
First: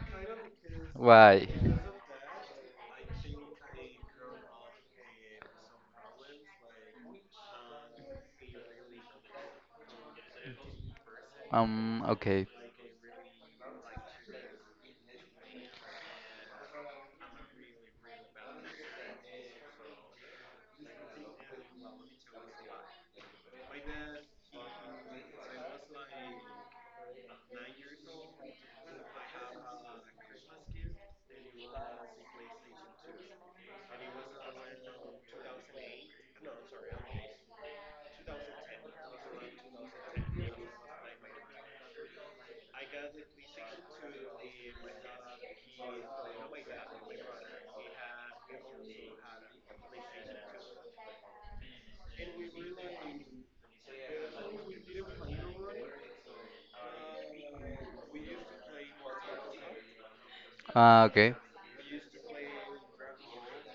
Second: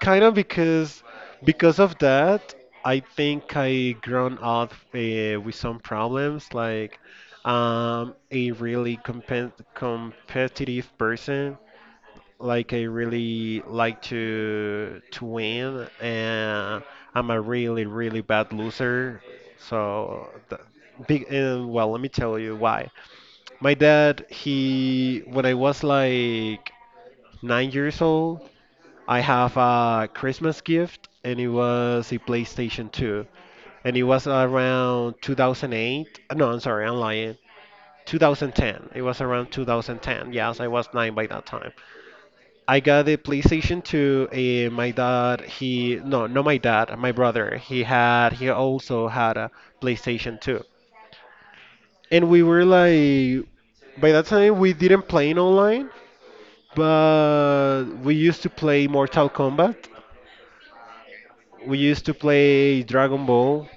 [SPEAKER 2] kinda because
[SPEAKER 1] Why?
[SPEAKER 2] because of that, I think I grown up with some problems. Like, I a really competitive person.
[SPEAKER 1] Okay.
[SPEAKER 2] Like I really like to win, and I'm a really really bad loser. So, big well, let me tell you why. My dad, he when I was like 9 years old, I have a Christmas gift, and it was a PlayStation 2 and it was around 2008. No, I'm sorry, I'm lying. 2010. It was around 2010. Yes, I was nine by that time. I got the PlayStation 2. My dad, he no, not my dad, my brother. He also had a PlayStation 2, and we were like, by that time we didn't play it online, but we used to play Mortal Kombat.
[SPEAKER 1] Okay.
[SPEAKER 2] We used to play Dragon Ball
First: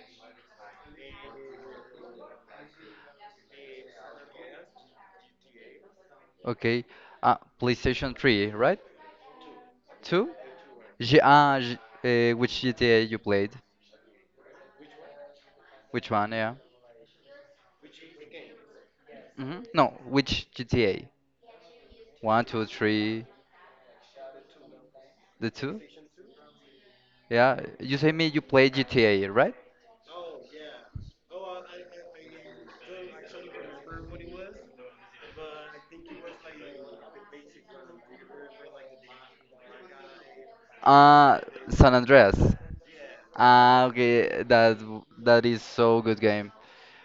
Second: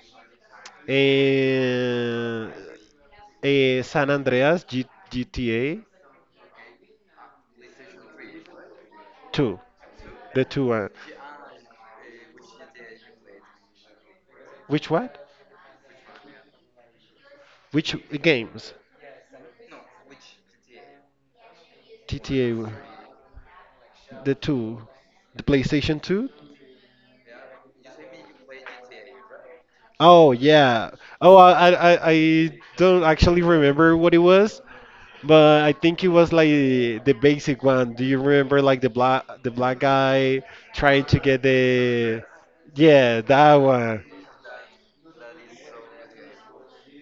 [SPEAKER 2] and uh, San Andreas G- GTA
[SPEAKER 1] Okay. PlayStation 3, right?
[SPEAKER 2] 2,
[SPEAKER 1] 2?
[SPEAKER 2] the two one.
[SPEAKER 1] G G Which GTA you played?
[SPEAKER 2] Which what?
[SPEAKER 1] Which one, yeah?
[SPEAKER 2] Which games?
[SPEAKER 1] No, which GTA? One,
[SPEAKER 2] GTA.
[SPEAKER 1] two, three,
[SPEAKER 2] The two, the
[SPEAKER 1] the 2?
[SPEAKER 2] PlayStation Two.
[SPEAKER 1] Yeah, you say me you play GTA, right?
[SPEAKER 2] Oh yeah. Oh, I don't actually remember what it was, but I think it was like the basic one. Do you remember like the black guy trying to
[SPEAKER 1] Uh,
[SPEAKER 2] get
[SPEAKER 1] San
[SPEAKER 2] the?
[SPEAKER 1] Andreas.
[SPEAKER 2] Yeah, that
[SPEAKER 1] Ah,
[SPEAKER 2] one.
[SPEAKER 1] okay, that that is so good game.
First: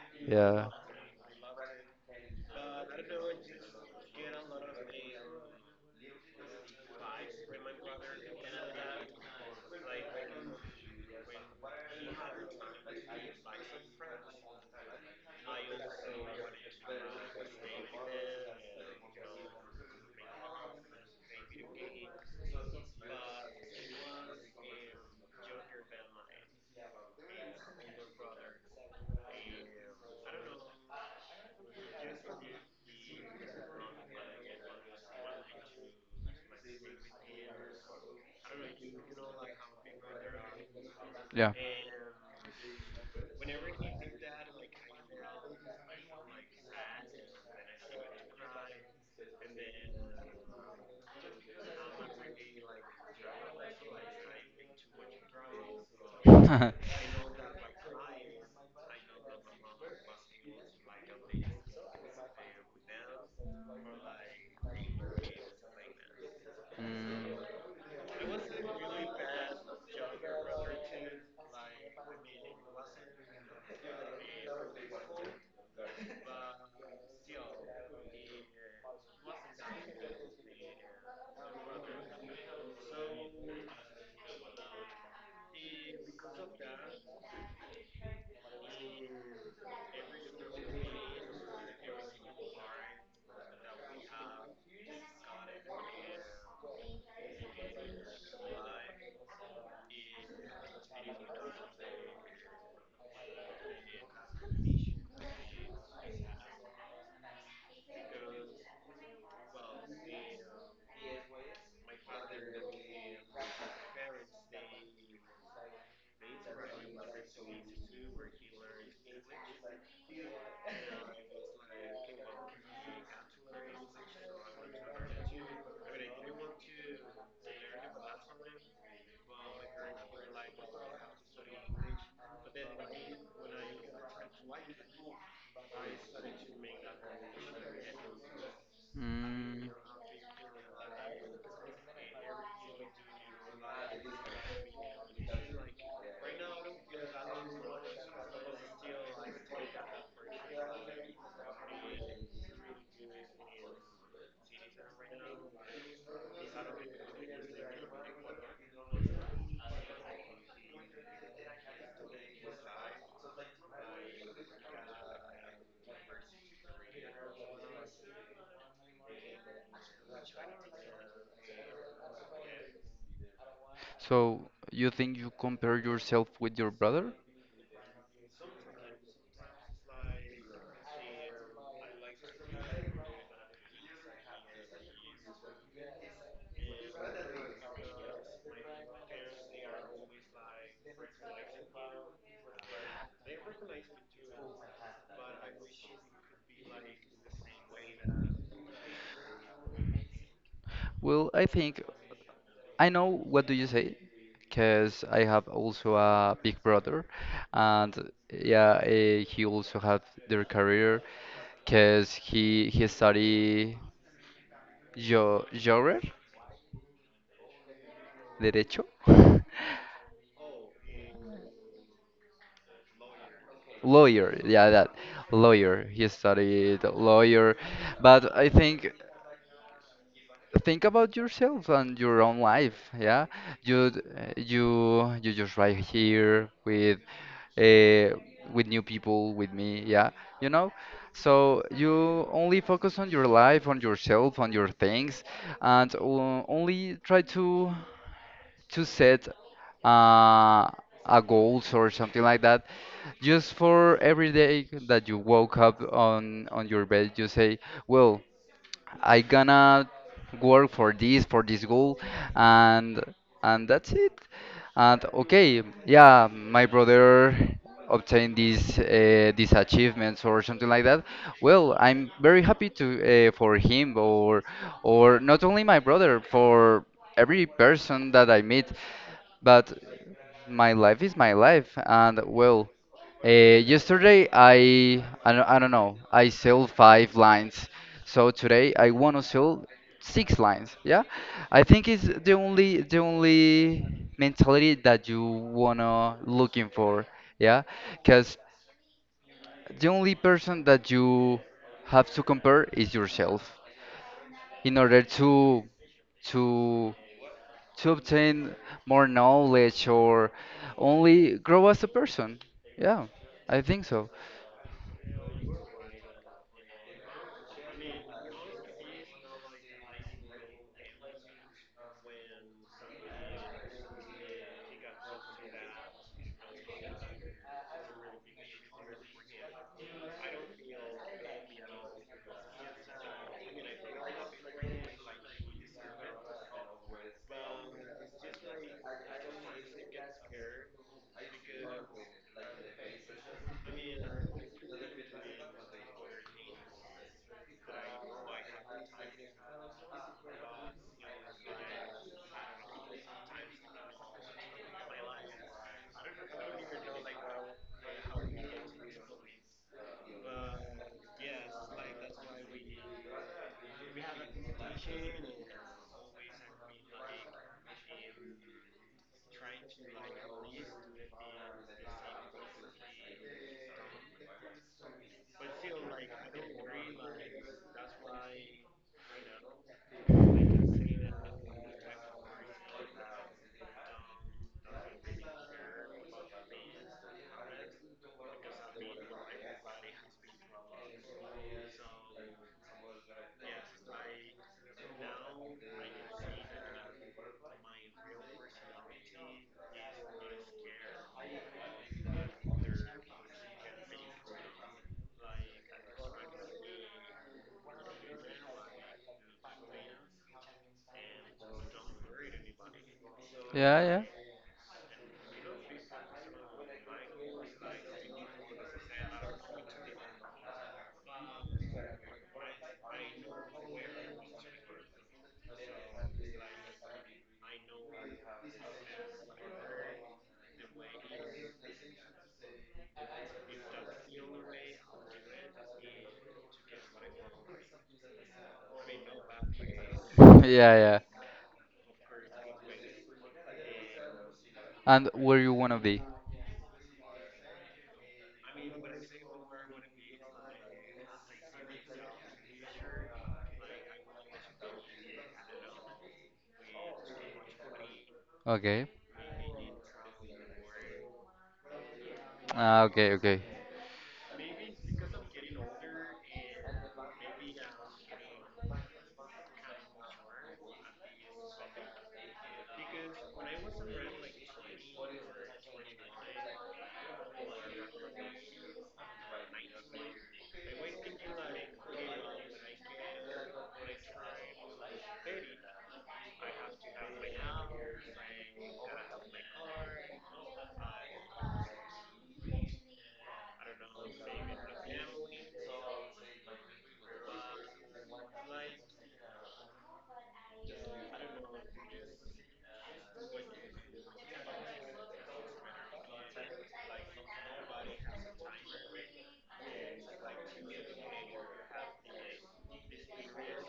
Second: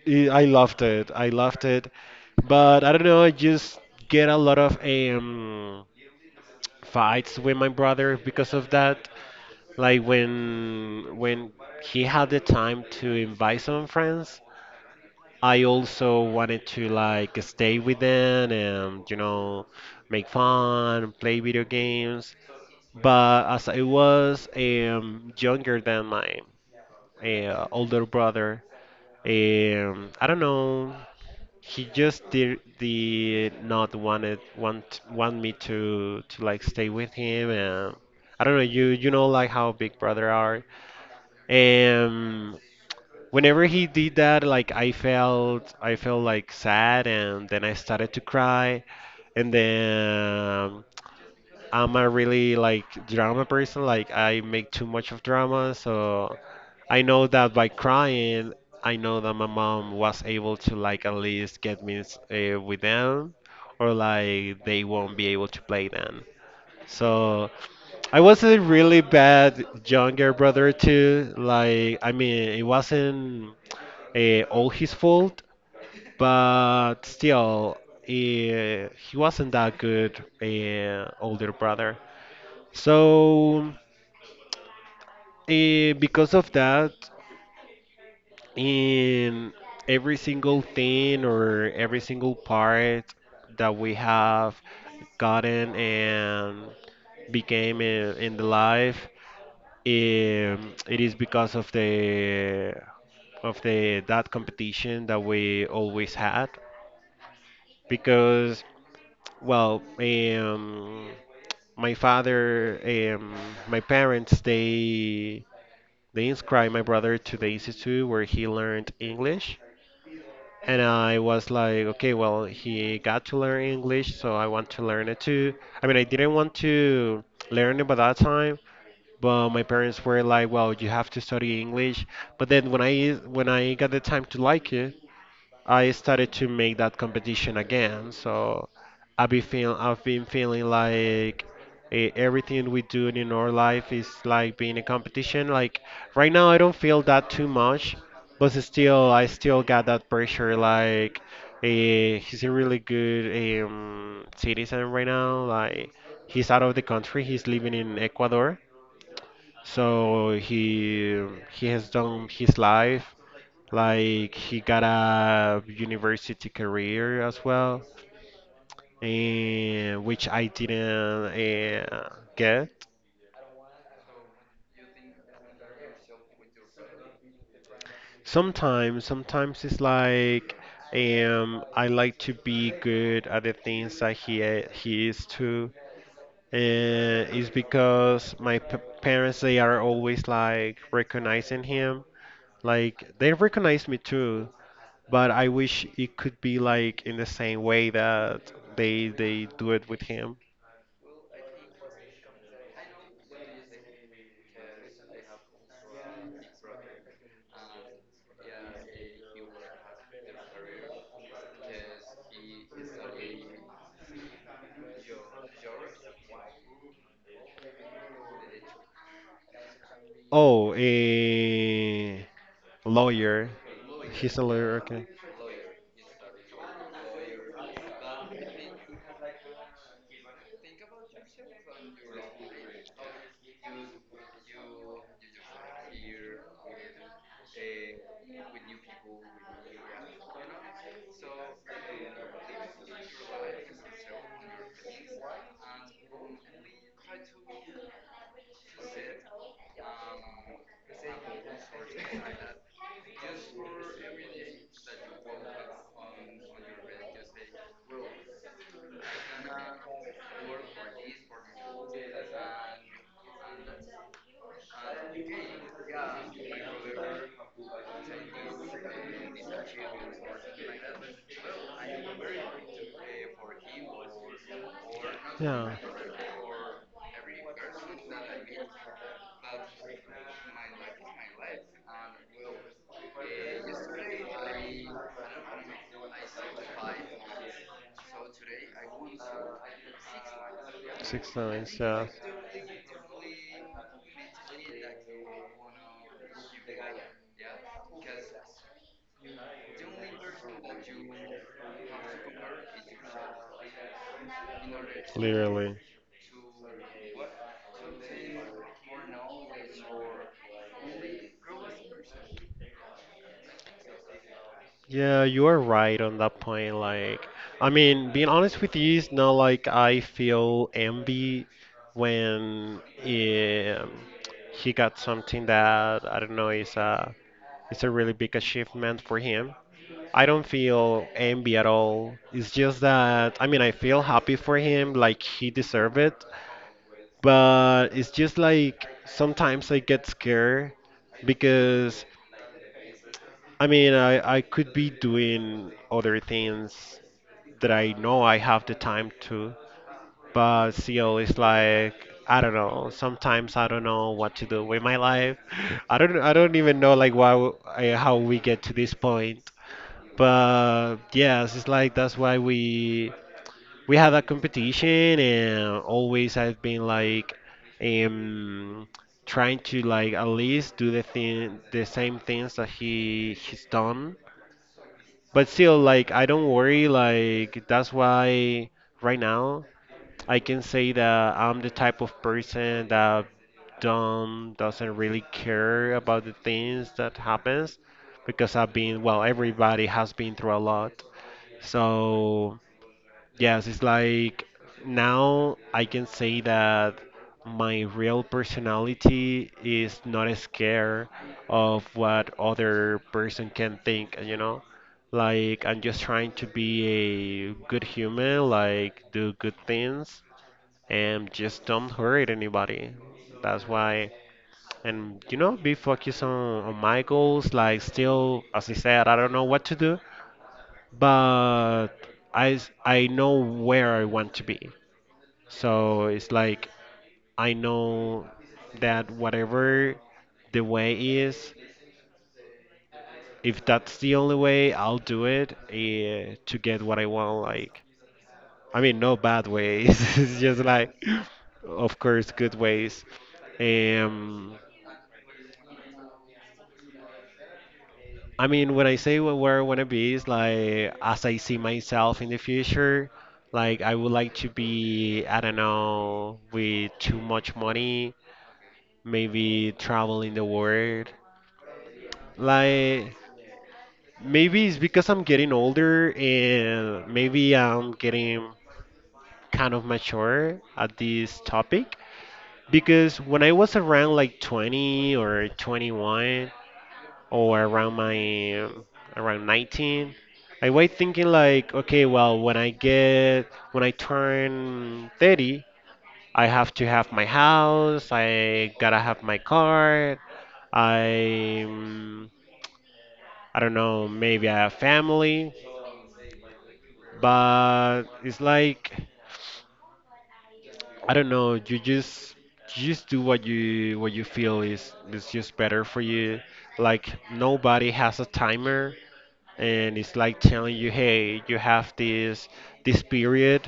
[SPEAKER 2] I
[SPEAKER 1] Yeah.
[SPEAKER 2] loved it. I loved it, but I don't know. I just get a lot of fights with my brother because of that. Like when he had the time to invite some friends, I also wanted to like stay with them and make fun, play video games. But as I was younger than my older brother. I don't know. He just did, the not wanted want me to like stay with him. And I don't know. You know like how Big Brother are.
[SPEAKER 1] Yeah.
[SPEAKER 2] Um, Whenever he did that, like I felt like sad, and then I started to cry, and
[SPEAKER 1] [laughs]
[SPEAKER 2] then I'm a really like drama person. Like I make too much of drama, so I know that by crying, I know that my mom was able to like at least get me with them, or like they won't be
[SPEAKER 1] [laughs]
[SPEAKER 2] able to play them. So
[SPEAKER 1] Mm,
[SPEAKER 2] I was a really bad younger brother too. Like I mean, it wasn't all his fault, but still, he wasn't that good older brother. So, because of that, in every single thing or every single part that we have gotten and became in the life, it is because of the that competition that we always had. Because, well, my father, my parents, they inscribed my brother to the institute where he learned English. And I was like, okay, well, he got to learn English, so I want to learn it too. I mean, I didn't want to learn it by that time, but my parents were like, well, you have to study English. But then when I got the time to like it, I started to make that competition again. So
[SPEAKER 1] So
[SPEAKER 2] I've been feeling I've been feeling like everything we do in our life is like being a competition. Like right now, I don't feel that too much, but still, I still got that pressure. Like he's a really good citizen right now. Like he's out of the country. He's living in Ecuador. So he has done his life, like he got a university career as well, and which I didn't uh, get.
[SPEAKER 1] So you think you compare yourself with your brother?
[SPEAKER 2] Sometimes, sometimes it's like I like to be good at the things that he is too. It's because my p parents, they are always like recognizing him. Like they recognize me too, but I wish it could be like in the same way that they do it with him.
[SPEAKER 1] Well, I think. I know what do you say, because I have also a big brother, and yeah, he also have their career, because he study jo lawyer, derecho, [laughs]
[SPEAKER 2] Oh, a lawyer. He's
[SPEAKER 1] lawyer.
[SPEAKER 2] a
[SPEAKER 1] Yeah,
[SPEAKER 2] lawyer,
[SPEAKER 1] that
[SPEAKER 2] okay.
[SPEAKER 1] lawyer. He studied lawyer, but I think. Think about yourself and your own life, yeah, you you just right here uh, with new people with me, yeah, you know, so you only focus on your life, on yourself, on your things, and only try to set uh, a goals or something like that, just for every day that you woke up on your bed you say, well, I gonna work for this, for this goal, and and that's it. And okay, yeah, my brother obtained these achievements or something like that. Well, I'm very happy to for him, or not only
[SPEAKER 2] Yeah.
[SPEAKER 1] my brother, for every person that I meet. But my life is my life, and well, yesterday I don't know, I sold 5 lines, so today I want to sell 6 lines. Yeah, I think it's the only mentality that you wanna looking for. Yeah, because the only person that you have to compare is yourself in order to to obtain more knowledge, or only grow as a person. Yeah, I think so.
[SPEAKER 2] Yeah, you are right on that point. Like, I mean, being honest with you, it's not like I feel envy when he got something that I don't know is a it's a really big achievement for him. I don't feel envy at all. It's just that I mean, I feel happy for him, like he deserved it. But it's just like sometimes I get scared because. I mean, I could be doing other things that I know I have the time to, but still, it's like I don't know. Sometimes I don't know what to do with my life. [laughs] I don't even know like why I, how we get to this point. But yes, it's like that's why we had a competition, and always I've been like um trying to like at least do the same things that he's done but still, like, I don't worry. Like, that's why right now I can say that I'm the type of person that don't doesn't really care about the things that happens because I've been, well, everybody has been through a lot. So. Yes, it's like now I can say that my real personality is not scared of what other person can think, you know? Like I'm just trying to be a good human, like do good things and just don't hurt anybody. That's
[SPEAKER 1] Yeah, yeah.
[SPEAKER 2] why be focused on my goals, like still as I said, I don't know what to do, but I know where I want to be. So it's like I know that whatever the way is, if that's the only way, I'll do it to get what I want. Like I mean, no bad ways. [laughs]
[SPEAKER 1] [laughs]
[SPEAKER 2] It's just
[SPEAKER 1] Yeah, yeah.
[SPEAKER 2] like, of course, good ways. Um,
[SPEAKER 1] And where you wanna be?
[SPEAKER 2] I mean, when I say where I want to be is like as I see myself in the future, like I would like to be, I don't know, with too much money,
[SPEAKER 1] Okay.
[SPEAKER 2] maybe traveling the world.
[SPEAKER 1] Ah, okay,
[SPEAKER 2] Like
[SPEAKER 1] okay.
[SPEAKER 2] maybe it's because I'm getting older and maybe I'm getting kind of mature at this topic. Because when I was around like 20 or 21, or around my around 19, I was thinking like, okay, well when I turn 30, I have to have my house, I gotta have my car, i um, I don't know, maybe I have family, but it's like I don't know. You just do what you feel is just better for you. Like nobody has a timer, and it's like telling you, hey, you have this period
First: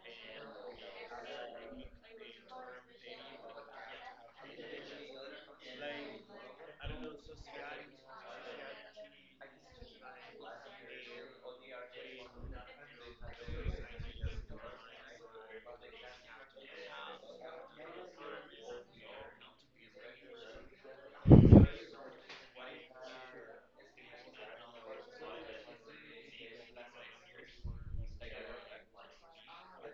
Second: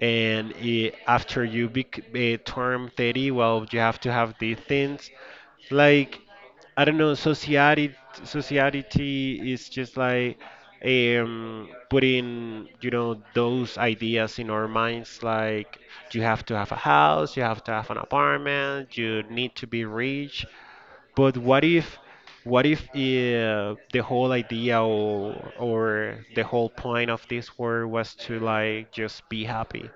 [SPEAKER 2] and after turn 30, well, you have to have these things. Like, I don't know, society is just like putting, those ideas in our minds. Like, you have to have a house, you have to have an apartment, you need to be rich. But what if the whole idea or the whole point of this word was to like just be happy?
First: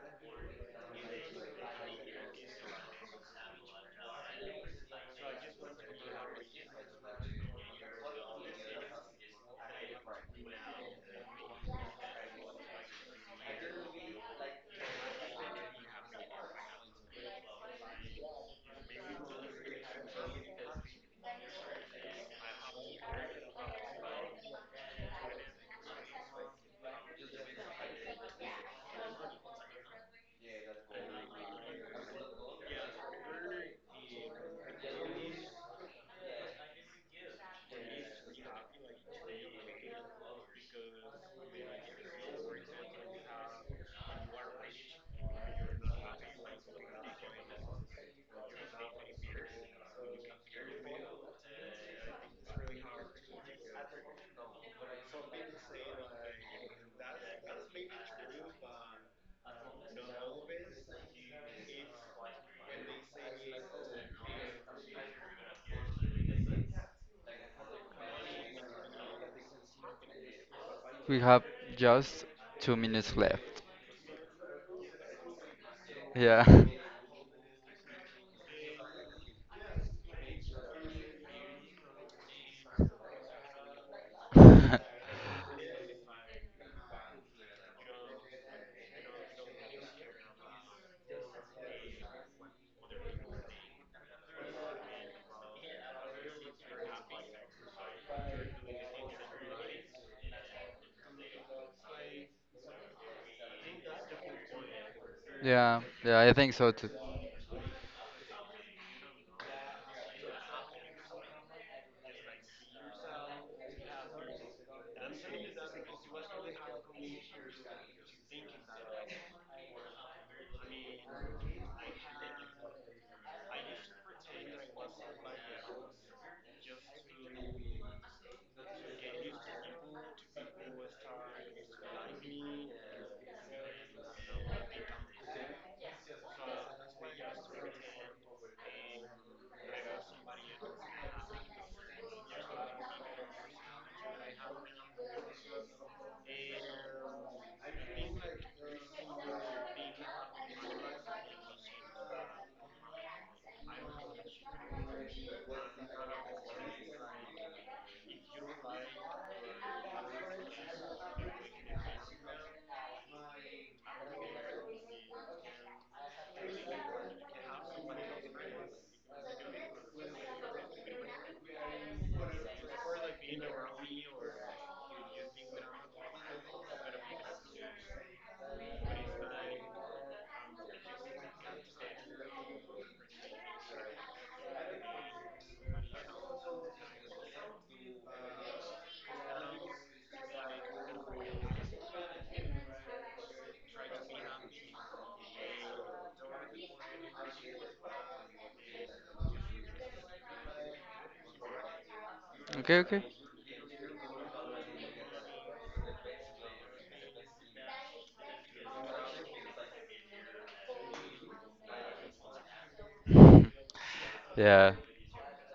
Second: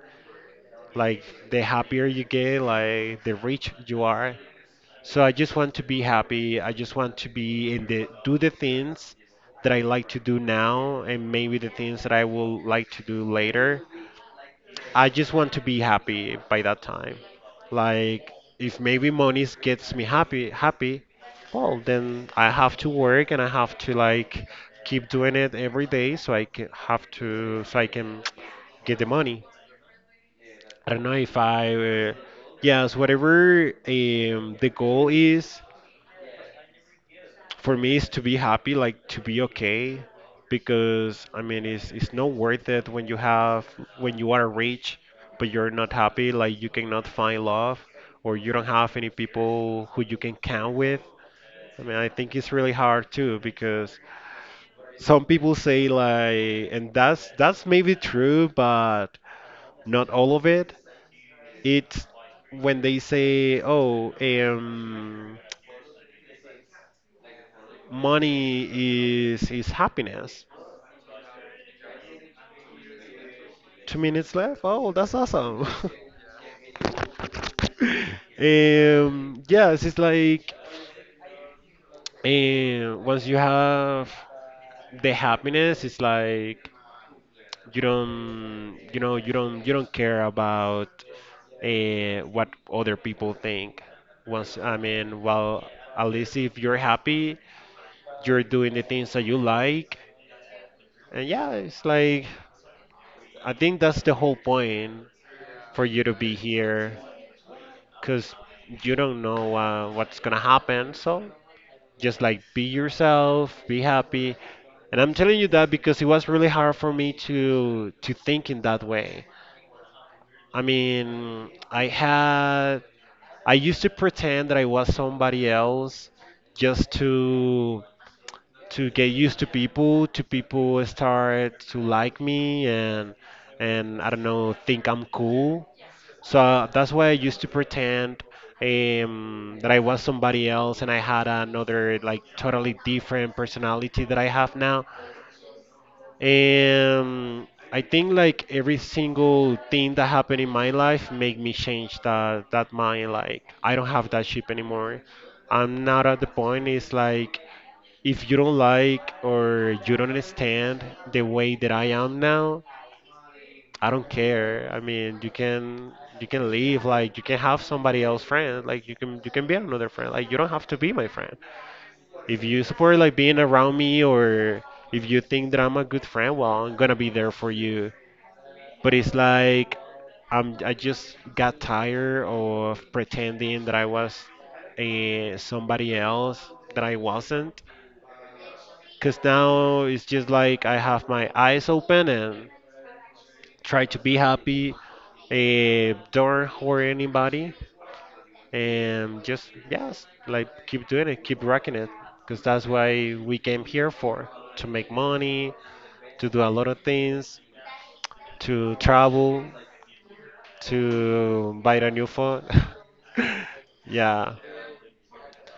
[SPEAKER 2] Like the happier you get, like the rich you are. So I just want to be happy. I just want to be in the do the things that I like to do now and maybe the things that I will like to do later. I just want to be happy by that time. Like if maybe money gets me happy happy, well then I have to work and I have to like keep doing it every day so I can [tsk] get the money. I don't know if I, yes, whatever the goal is for me is to be happy, like to be okay, because I mean it's not worth it when you have when you are rich, but you're not happy, like you cannot find love, or you don't have any people who you can count with. I mean I think it's really hard too because some people say like, and that's maybe true, but not all of it. It's when they say, "Oh, money is happiness."
[SPEAKER 1] We have just 2 minutes left.
[SPEAKER 2] 2 minutes left. Oh, that's awesome. [laughs]
[SPEAKER 1] Yeah.
[SPEAKER 2] Yes, it's like once you have
[SPEAKER 1] [laughs]
[SPEAKER 2] the happiness, it's like you don't, you know, you don't care about what other people think. Once, I mean, well, at least if you're happy, you're doing the things that you like. And yeah, it's like I think that's the whole point
[SPEAKER 1] Yeah,
[SPEAKER 2] for you to
[SPEAKER 1] yeah, I
[SPEAKER 2] be
[SPEAKER 1] think so too.
[SPEAKER 2] here, cause you don't know what's gonna happen. So just like be yourself, be happy. And I'm telling you that because it was really hard for me to think in that way. I mean, I used to pretend that I was somebody else just to get used to people start to like me, and I don't know, think I'm cool. So that's why I used to pretend that I was somebody else and I had another like totally different personality that I have now. I think like every single thing that happened in my life made me change that mind. Like I don't have that chip anymore. I'm not at the point. It's like if you don't like or you don't understand the way that I am now, I don't care. I mean, you can leave. Like you can have somebody else friend. Like you can be another friend. Like you don't have to be my friend. If you support like being around me or if you think that I'm a good friend, well, I'm gonna be there for you. But it's like I just got tired of pretending that I was somebody else that I wasn't. Because now it's just like I have my eyes open and try to be happy, don't hurt anybody, and just, yes, like keep doing it, keep rocking it. Because that's
[SPEAKER 1] Okay, okay.
[SPEAKER 2] why we came here for, to make money, to do a lot of things, to travel, to buy a new phone.
[SPEAKER 1] [laughs]
[SPEAKER 2] [laughs] Yeah.
[SPEAKER 1] Yeah.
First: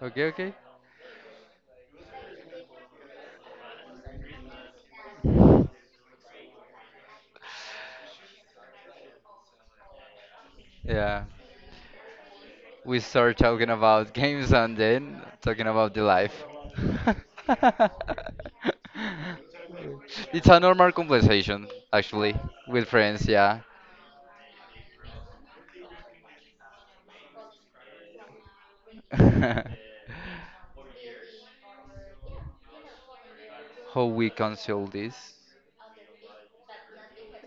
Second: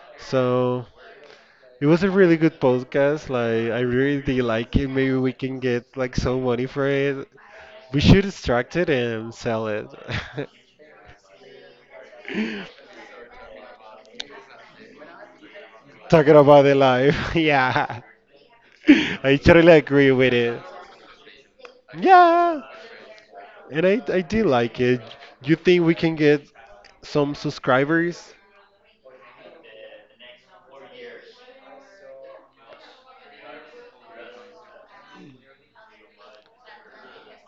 [SPEAKER 1] Okay, okay.
[SPEAKER 2] So it was a really good podcast. Like I really did like it. Maybe we can get like some money for it. We should extract it and sell it.
[SPEAKER 1] Yeah. We start talking about [laughs] games and then talking about the
[SPEAKER 2] [laughs] Talking
[SPEAKER 1] life.
[SPEAKER 2] about the
[SPEAKER 1] [laughs]
[SPEAKER 2] life. [laughs] Yeah. I totally agree with
[SPEAKER 1] It's
[SPEAKER 2] it.
[SPEAKER 1] a normal conversation, actually,
[SPEAKER 2] Yeah.
[SPEAKER 1] with friends, yeah.
[SPEAKER 2] And I do like it. You think we can get some subscribers?
[SPEAKER 1] [laughs] How we cancel this?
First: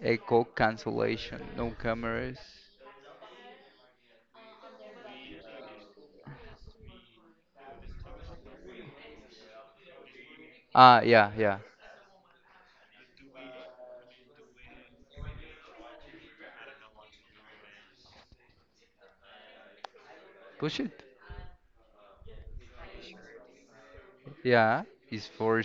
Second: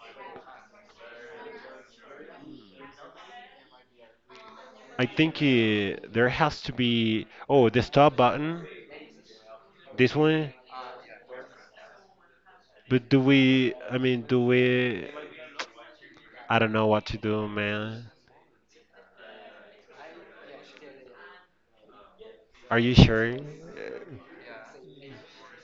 [SPEAKER 1] Echo cancellation, no cameras.
[SPEAKER 2] I think there has to be. Oh, the stop button. This one.
[SPEAKER 1] Ah, yeah, yeah.
[SPEAKER 2] But do we. I mean, do we. I don't know what to do, man.
[SPEAKER 1] Push it.
[SPEAKER 2] Are you sure?
[SPEAKER 1] Yeah, it's for